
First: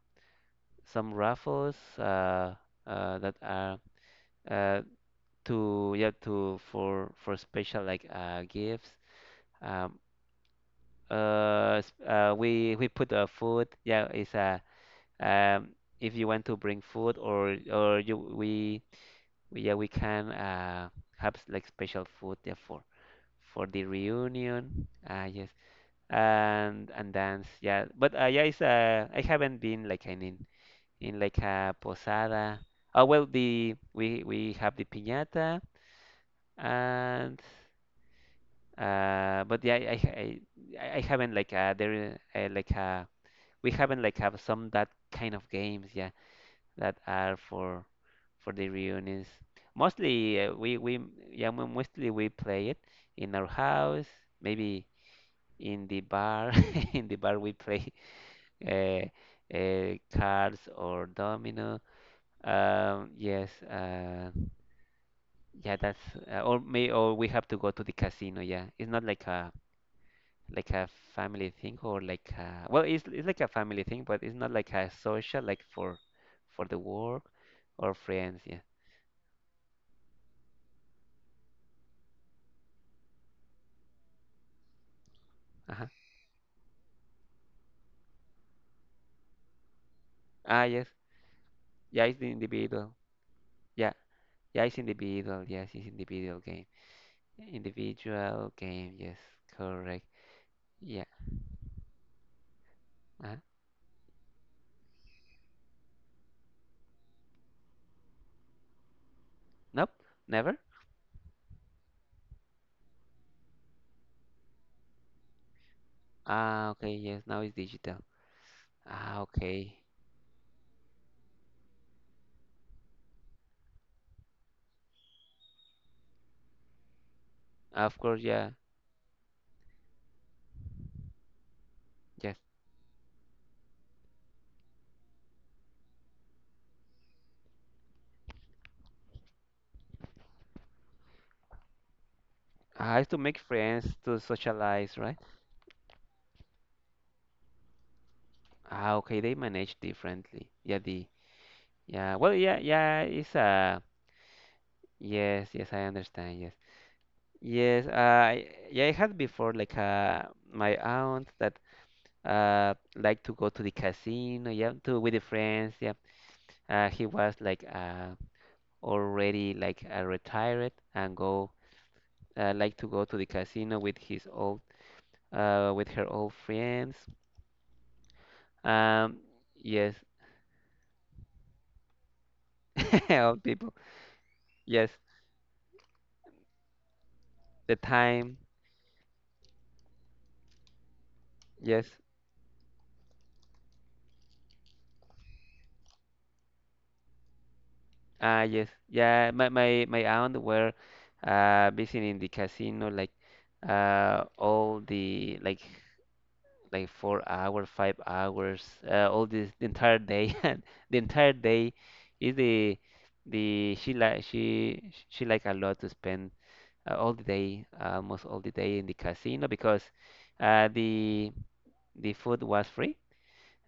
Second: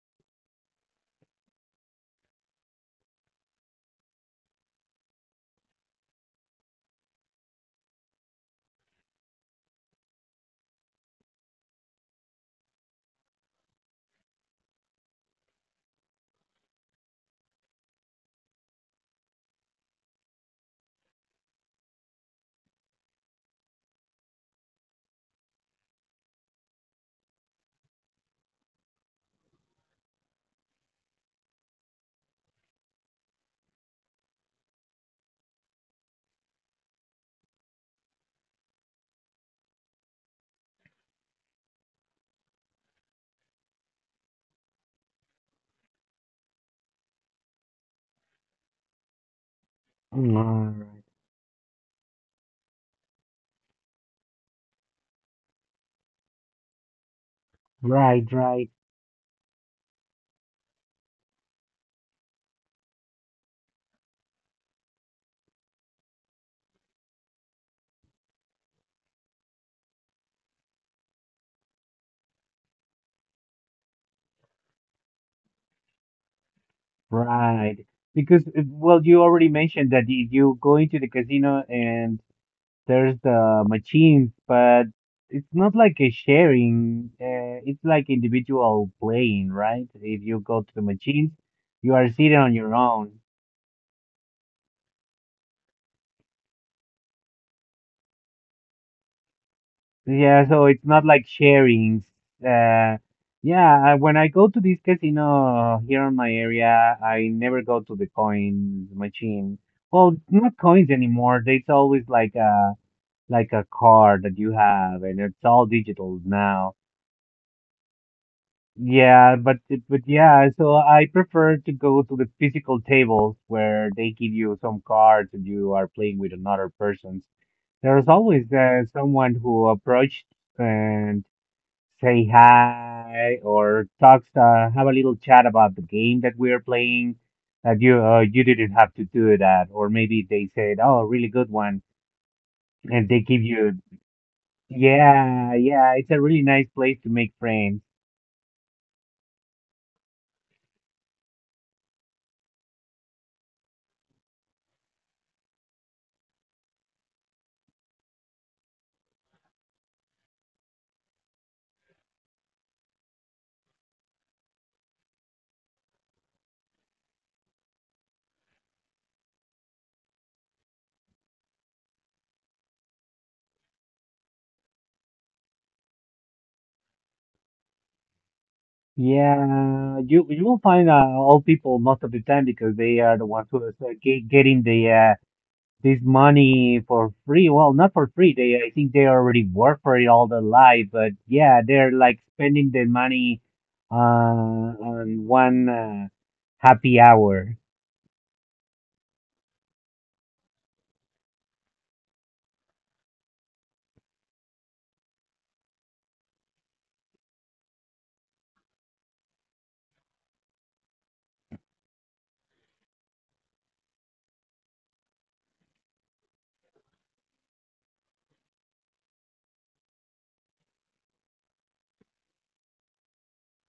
Speaker 1: some raffles that are. uh, to for special like gifts. Um uh, s- uh we we put food. Yeah it's um if you want to bring food, or you we- yeah we can have like special food, yeah, for the reunion. Yes, and dance, yeah, but yeah it's I haven't been like in, like a posada. Oh well, the we have the piñata. And but yeah, I haven't like there like we haven't have some that kind of games, yeah, that are for the reunions. Mostly we
Speaker 2: Mm.
Speaker 1: we yeah, mostly we play it in our house, maybe in the bar. <laughs> In the bar we play
Speaker 2: Right,
Speaker 1: <laughs>
Speaker 2: right,
Speaker 1: uh, cards or domino. Yes, yeah, that's or may or we have to go to the casino. Yeah, it's not like a like a family thing or like a, well it's like a family thing, but it's not like a social, like for the work
Speaker 2: right.
Speaker 1: or friends,
Speaker 2: Because,
Speaker 1: yeah.
Speaker 2: well, you already mentioned that you go into the casino, and there's the machines, but it's not
Speaker 1: Uh-huh,
Speaker 2: like a sharing. It's like individual playing, right? If you go
Speaker 1: ah
Speaker 2: to the
Speaker 1: yes,
Speaker 2: machines, you
Speaker 1: yeah,
Speaker 2: are
Speaker 1: it's the
Speaker 2: sitting on your
Speaker 1: individual.
Speaker 2: own.
Speaker 1: Yeah, yeah, it's individual, yes, it's individual game, individual game, yes, correct.
Speaker 2: Yeah, so it's not
Speaker 1: Yeah.
Speaker 2: like sharings. Uh,
Speaker 1: Uh-huh.
Speaker 2: yeah, when I go to this casino here in my area, I never go to the coins machine.
Speaker 1: Nope.
Speaker 2: Well, not
Speaker 1: Never.
Speaker 2: coins anymore. It's always like a card that you have, and it's all digital now.
Speaker 1: Ah okay, yes, now it's digital. Ah
Speaker 2: Yeah, but
Speaker 1: okay,
Speaker 2: it- but yeah, so I prefer to go to the physical tables where they give you some cards and you are playing with another person.
Speaker 1: of
Speaker 2: There's
Speaker 1: course,
Speaker 2: always
Speaker 1: yeah,
Speaker 2: someone who approached and say
Speaker 1: yes.
Speaker 2: hi or talks, have a little chat about the game that we are playing. That you you didn't have to do that, or maybe they said, "Oh, really good one,"
Speaker 1: Ah,
Speaker 2: and
Speaker 1: it's
Speaker 2: they
Speaker 1: to
Speaker 2: give
Speaker 1: make
Speaker 2: you.
Speaker 1: friends, to socialize, right.
Speaker 2: Yeah, yeah, it's a really nice place to make friends.
Speaker 1: Ah okay, they manage differently, yeah, the yeah, well, yeah, yeah, it's yes, yes, I understand, yes. Yes, yeah, I had before like my aunt that liked to go to the casino, yeah, to with the friends, yeah. He was like already retired and go, like to go to the casino with his old, with her old friends. Um, yes,
Speaker 2: Yeah, you will find old people most of the time because they
Speaker 1: <laughs>
Speaker 2: are the
Speaker 1: old
Speaker 2: ones who are
Speaker 1: people.
Speaker 2: getting the
Speaker 1: Yes,
Speaker 2: this money for free. Well,
Speaker 1: the
Speaker 2: not for free.
Speaker 1: time.
Speaker 2: They I think they already work for it all their life, but yeah,
Speaker 1: Yes.
Speaker 2: they're like spending their money on one happy hour.
Speaker 1: Ah, yes. Yeah, my aunt were visiting the casino like all the like 4 hours, 5 hours, all this the entire day <laughs> and the entire day is the she like she like a lot to spend all the day, almost all the day in the casino because uh the the food was free.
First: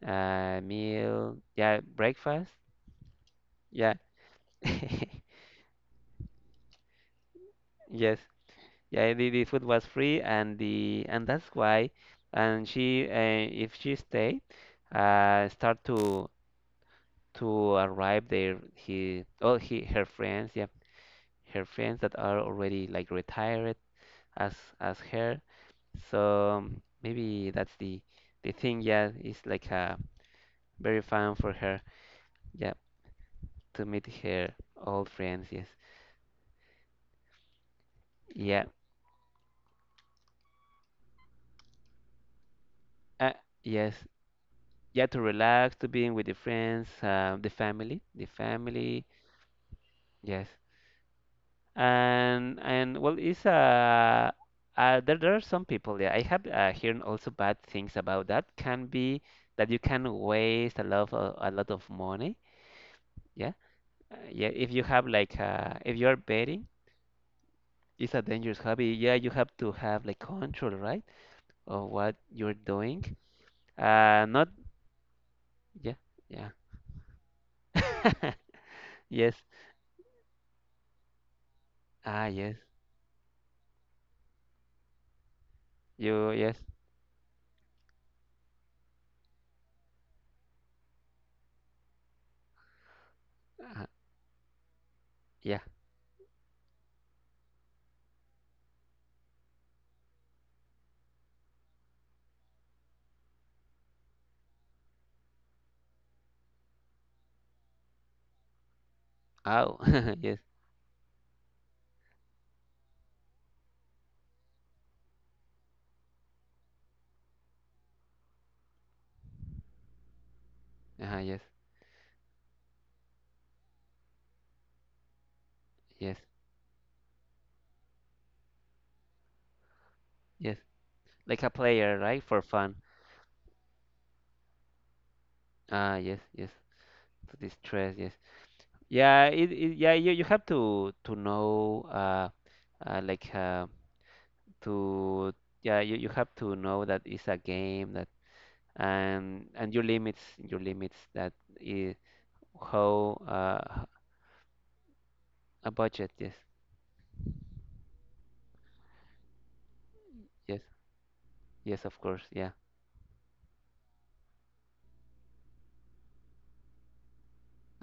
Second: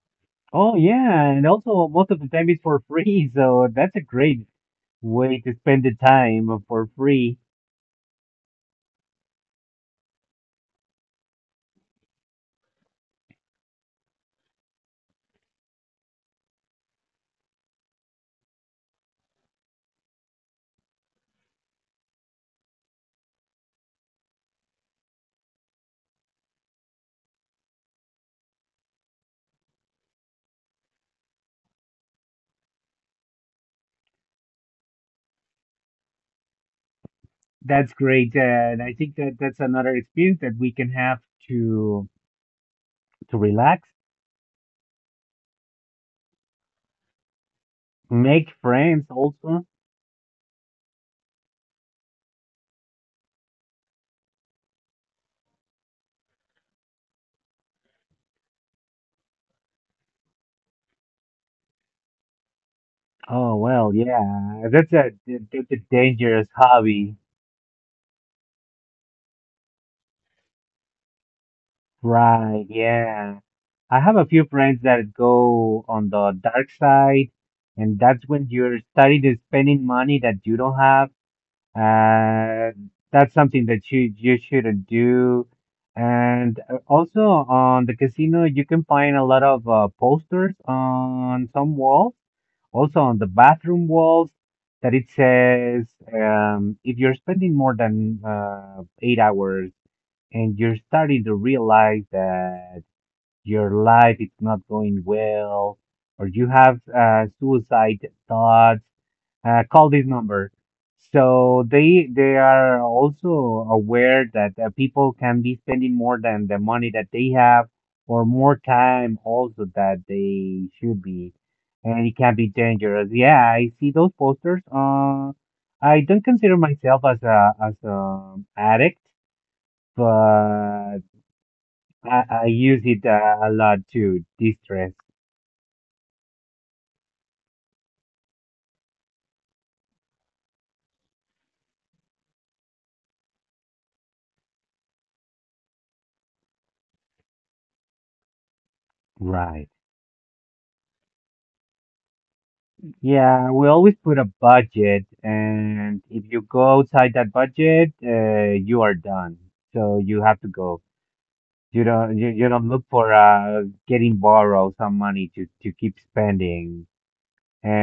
Speaker 2: Oh yeah,
Speaker 1: Meal,
Speaker 2: and
Speaker 1: yeah,
Speaker 2: also most of the time
Speaker 1: breakfast.
Speaker 2: it's for free, <laughs> so
Speaker 1: Yeah.
Speaker 2: that's a great
Speaker 1: <laughs>
Speaker 2: way to spend the time for free.
Speaker 1: Yes. Yeah, the food was free, and the and that's why, and she if she stay, start to arrive there. He, oh, he her friends, yeah, her friends that are already like retired as as her. So maybe that's the thing. Yeah, it's very fun for her. Yeah, to meet her old friends. Yes.
Speaker 2: That's great.
Speaker 1: Yeah.
Speaker 2: And I think that that's another experience that we can have to
Speaker 1: Uh,
Speaker 2: relax,
Speaker 1: yes. Yeah, to relax, to being with the friends, the family, the
Speaker 2: make
Speaker 1: family.
Speaker 2: friends also.
Speaker 1: Yes, and well, it's there there are some people. Yeah, I have heard also bad things about that. Can be that you can waste a lot of money. Yeah,
Speaker 2: Oh, well,
Speaker 1: yeah.
Speaker 2: yeah.
Speaker 1: If you
Speaker 2: That's
Speaker 1: have
Speaker 2: a, that's a
Speaker 1: if you're
Speaker 2: dangerous
Speaker 1: betting,
Speaker 2: hobby.
Speaker 1: it's a dangerous hobby. Yeah, you have to have like control, right, of what you're
Speaker 2: Right,
Speaker 1: doing.
Speaker 2: yeah. I have a few
Speaker 1: Not
Speaker 2: friends that go
Speaker 1: yeah,
Speaker 2: on the
Speaker 1: yeah.
Speaker 2: dark side, and that's
Speaker 1: <laughs>
Speaker 2: when you're starting
Speaker 1: Yes.
Speaker 2: to spending money that you don't have.
Speaker 1: Ah, yes.
Speaker 2: Uh, that's something that you shouldn't do.
Speaker 1: You,
Speaker 2: And
Speaker 1: yes.
Speaker 2: uh, also on the casino, you can find a lot of posters on some walls, also on the bathroom
Speaker 1: Uh,
Speaker 2: walls, that it
Speaker 1: yeah.
Speaker 2: says if you're spending more than 8 hours, and you're starting to realize that your life is not going well, or you have suicide thoughts,
Speaker 1: Oh,
Speaker 2: call this
Speaker 1: <laughs> yes.
Speaker 2: number. So they are also aware that people can be spending more than the money that they have, or more time also that they should
Speaker 1: Ah,
Speaker 2: be,
Speaker 1: yes.
Speaker 2: and it can be dangerous. Yeah, I see those posters. I
Speaker 1: Yes.
Speaker 2: don't consider myself as a addict,
Speaker 1: Yes.
Speaker 2: but
Speaker 1: Like a player, right?
Speaker 2: I,
Speaker 1: For
Speaker 2: I
Speaker 1: fun.
Speaker 2: use it a lot to distress.
Speaker 1: Ah, yes, yes. To distress, yes. Yeah, it yeah, you have to know, like to yeah, you have to know that it's a game that,
Speaker 2: Right.
Speaker 1: and your limits, your limits, that is how
Speaker 2: Yeah, we always put a budget,
Speaker 1: a
Speaker 2: and
Speaker 1: budget,
Speaker 2: if
Speaker 1: yes.
Speaker 2: you go outside that budget, you are done. So you have to
Speaker 1: Yes.
Speaker 2: go. You
Speaker 1: Yes, of
Speaker 2: don't
Speaker 1: course.
Speaker 2: you, you
Speaker 1: Yeah.
Speaker 2: don't look for getting borrow some money to keep spending.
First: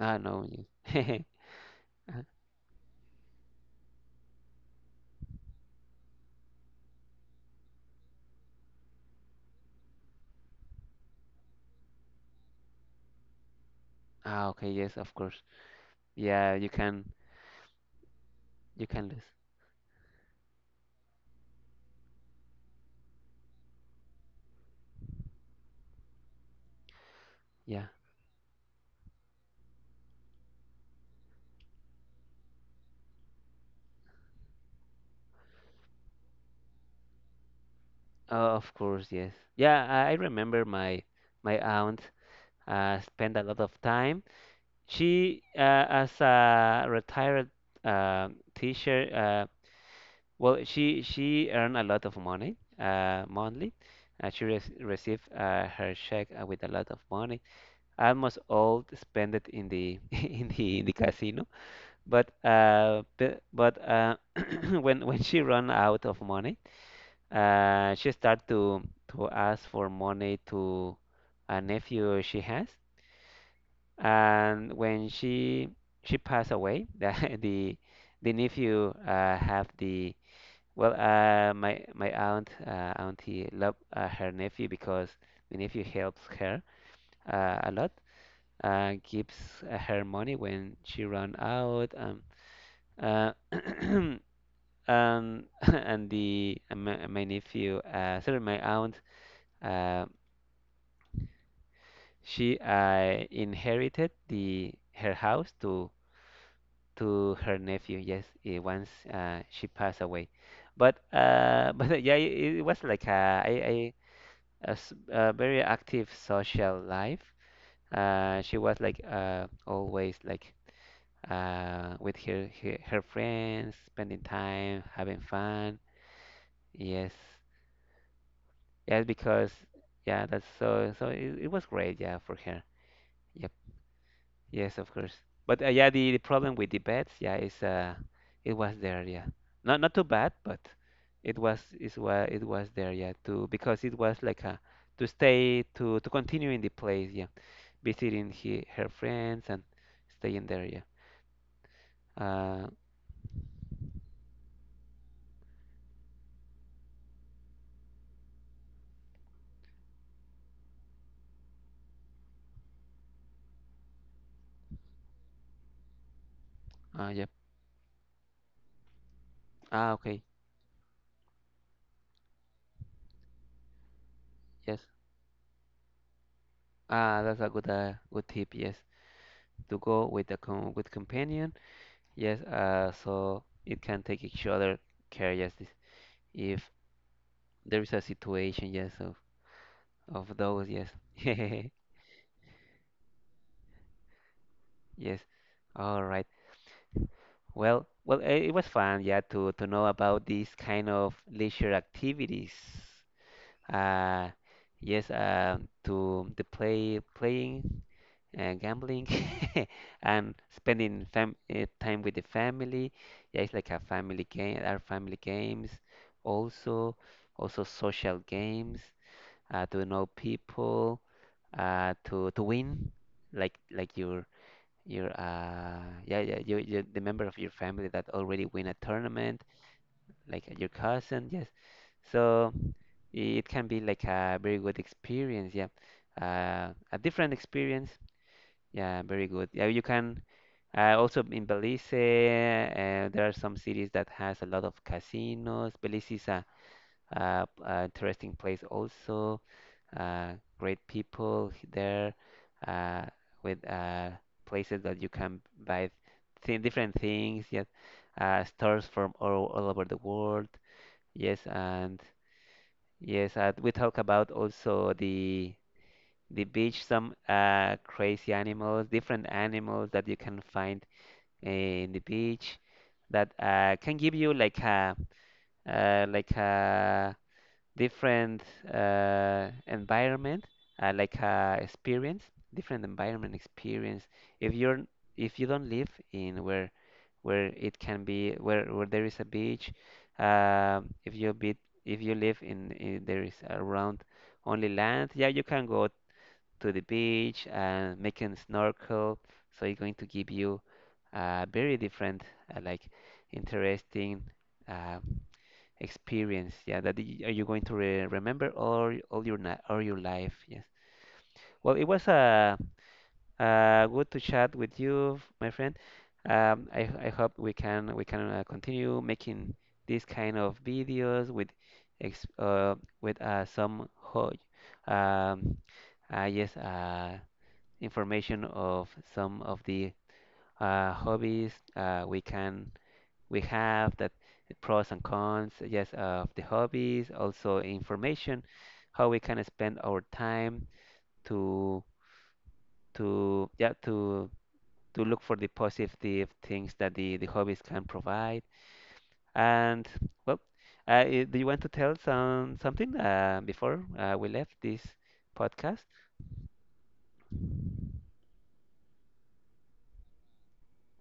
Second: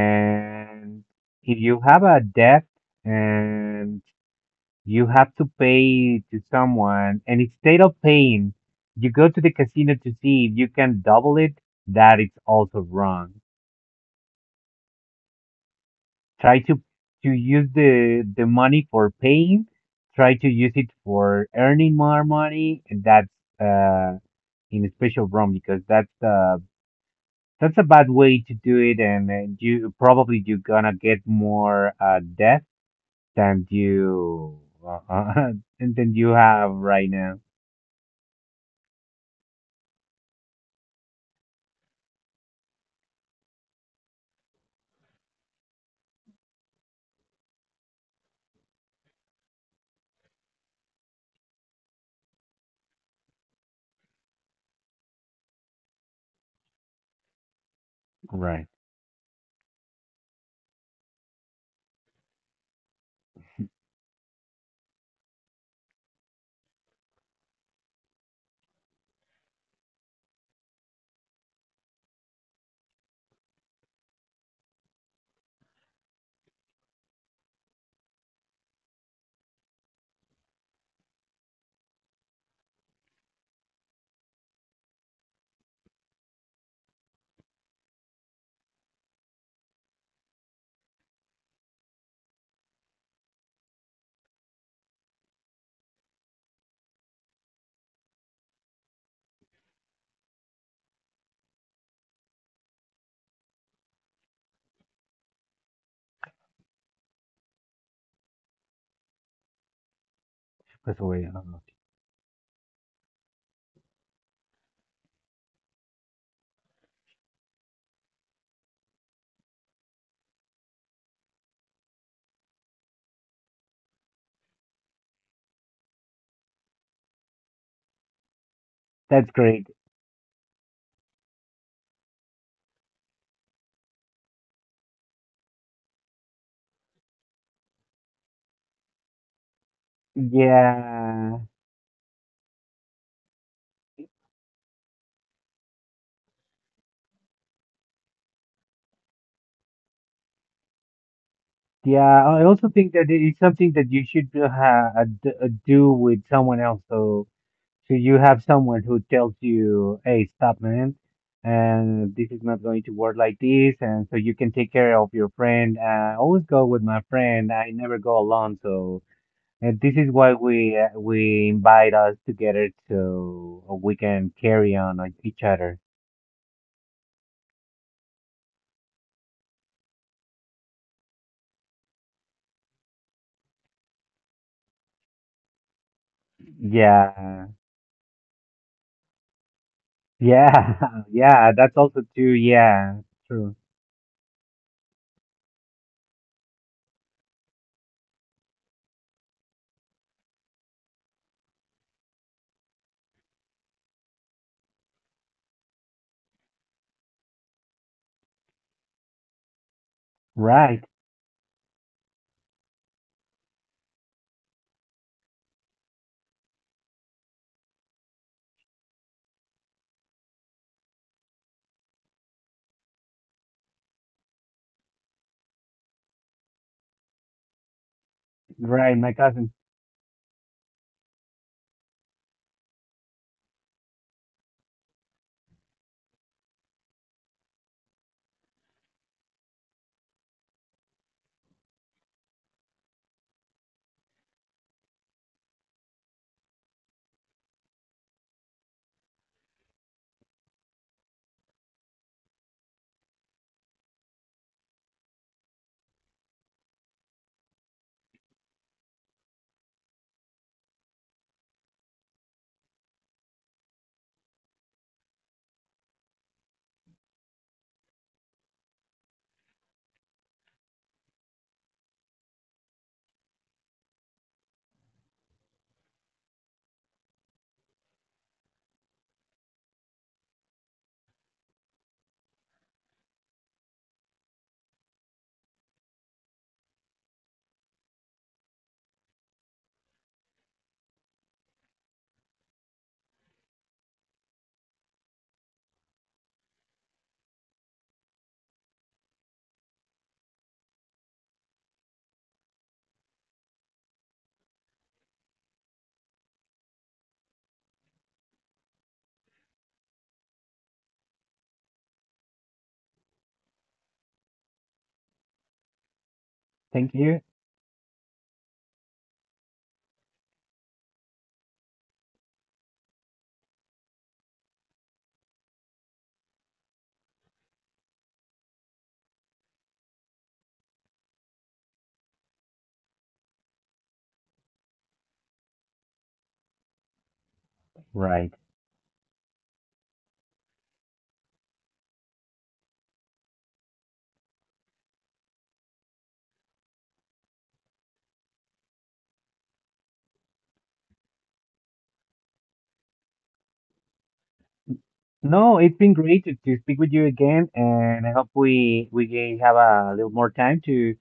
Speaker 1: Ah, no. Yes. <laughs>
Speaker 2: if you have a debt and you have to pay to someone, and instead of paying, you go to the casino to see if you can double it, that is also wrong.
Speaker 1: Ah, okay, yes, of course. Yeah,
Speaker 2: Try to use the
Speaker 1: you
Speaker 2: money
Speaker 1: can
Speaker 2: for
Speaker 1: lose.
Speaker 2: paying. Try to use it for earning more money, and that's uh in a special room, because that's a
Speaker 1: Yeah.
Speaker 2: bad way to do it. And you're gonna get more debt than you uh, <laughs> than you have right now.
Speaker 1: Oh, of course, yes. Yeah, I remember my my aunt spent a lot of time. She, as a retired uh, teacher, well, she earned a lot of money monthly. She re received her check with a lot of money. Almost
Speaker 2: Right.
Speaker 1: all spent it in the <laughs> in the casino. But <clears throat> when she ran out of money. She started to ask for money to a nephew she has, and when she passed away, <laughs> the, the nephew have the, well, my my aunt auntie love her nephew because the nephew helps her a lot, gives her money when she run out, uh, <clears throat> <laughs> and the my, my nephew, sorry, my aunt. Um, She inherited the her house to her nephew. Yes, once she passed away, but
Speaker 2: That's a way, I don't know.
Speaker 1: <laughs> but yeah, it was like a very active social life. She was always with her, her friends, spending time, having fun. Yes, yes,
Speaker 2: That's
Speaker 1: because
Speaker 2: great.
Speaker 1: yeah, that's so it was great. Yeah, for her. Yeah, yes, of course. But yeah, the problem with the beds, yeah, is it was there, yeah. Not not too bad, but
Speaker 2: Yeah.
Speaker 1: it was there, yeah. To because it was like a to stay to continue in the place, yeah. Visiting he, her friends, and staying there, yeah.
Speaker 2: Yeah, I
Speaker 1: Uh,
Speaker 2: also think that it's something that you should do with someone else, so. So you have someone who tells you, "Hey, stop, man, and this is not going to work like this," and so you can take care of your friend. I always go with my
Speaker 1: yep.
Speaker 2: friend. I never go alone. So. And
Speaker 1: Ah,
Speaker 2: This is
Speaker 1: okay.
Speaker 2: why we invite us together so we can carry
Speaker 1: Yes.
Speaker 2: on each other.
Speaker 1: Ah, that's a good good tip. Yes, to go with a com with companion. Yes. So it can take each other care. Yes, this, if
Speaker 2: Yeah,
Speaker 1: there is a situation. Yes. Of those,
Speaker 2: yeah,
Speaker 1: yes.
Speaker 2: <laughs> yeah. That's
Speaker 1: <laughs>
Speaker 2: also true. Yeah, true.
Speaker 1: Yes, all right, well well, it was fun, yeah, to know about these kind of leisure activities, uh yes, to the playing and gambling, <laughs> and
Speaker 2: Right,
Speaker 1: spending time with the family. Yeah, it's like a family game, our family games, also, also social games, to know people, to win, like your you, you the member of your family that already win a
Speaker 2: right. My
Speaker 1: tournament,
Speaker 2: cousin.
Speaker 1: like your cousin, yes, so it can be like a very good experience, yeah, a different experience. Yeah, very good, yeah, you can also in Belize there are some cities that has a lot of casinos. Belize is a interesting place also. Uh, great people there, uh, with places that you can buy th different things. Yes, stores from all over the world. Yes, and yes, we talk about also the beach, some crazy animals, different animals that you can find in the beach that can give you like a different environment, experience, different environment experience. If you're, if you don't live in where it can be, where there is a beach, if you be, if you live in there is around only land, yeah, you can go to the beach and make a snorkel. So it's going to give you a very different, uh, like interesting Uh, experience, yeah, that are you going to re remember all y- all your na all your life? Yes. Well, it was good to chat with you, my friend.
Speaker 2: Thank
Speaker 1: I
Speaker 2: you.
Speaker 1: hope we can continue making these kind of videos with ex with some ho um yes, information of some of the hobbies we can we have that pros and cons, yes, of the hobbies, also
Speaker 2: Right.
Speaker 1: information, how we can spend our time to to yeah to to look for the positive things that the hobbies can provide. And well, do you want to tell something before we left this
Speaker 2: No, it's
Speaker 1: podcast?
Speaker 2: been great to speak with you again, and I hope we can have a little more time to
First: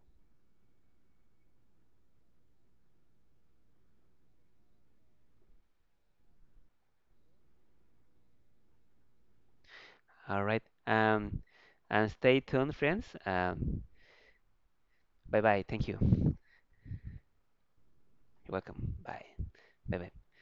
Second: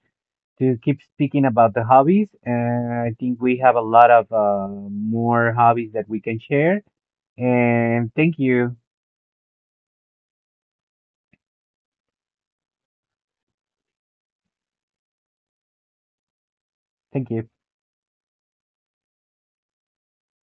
Speaker 2: keep speaking about the hobbies. And I think we have a lot of more hobbies that we can share. And thank you,
Speaker 1: All right. And stay tuned, friends. Bye bye. Thank you. You're
Speaker 2: thank you.
Speaker 1: welcome. Bye. Bye bye.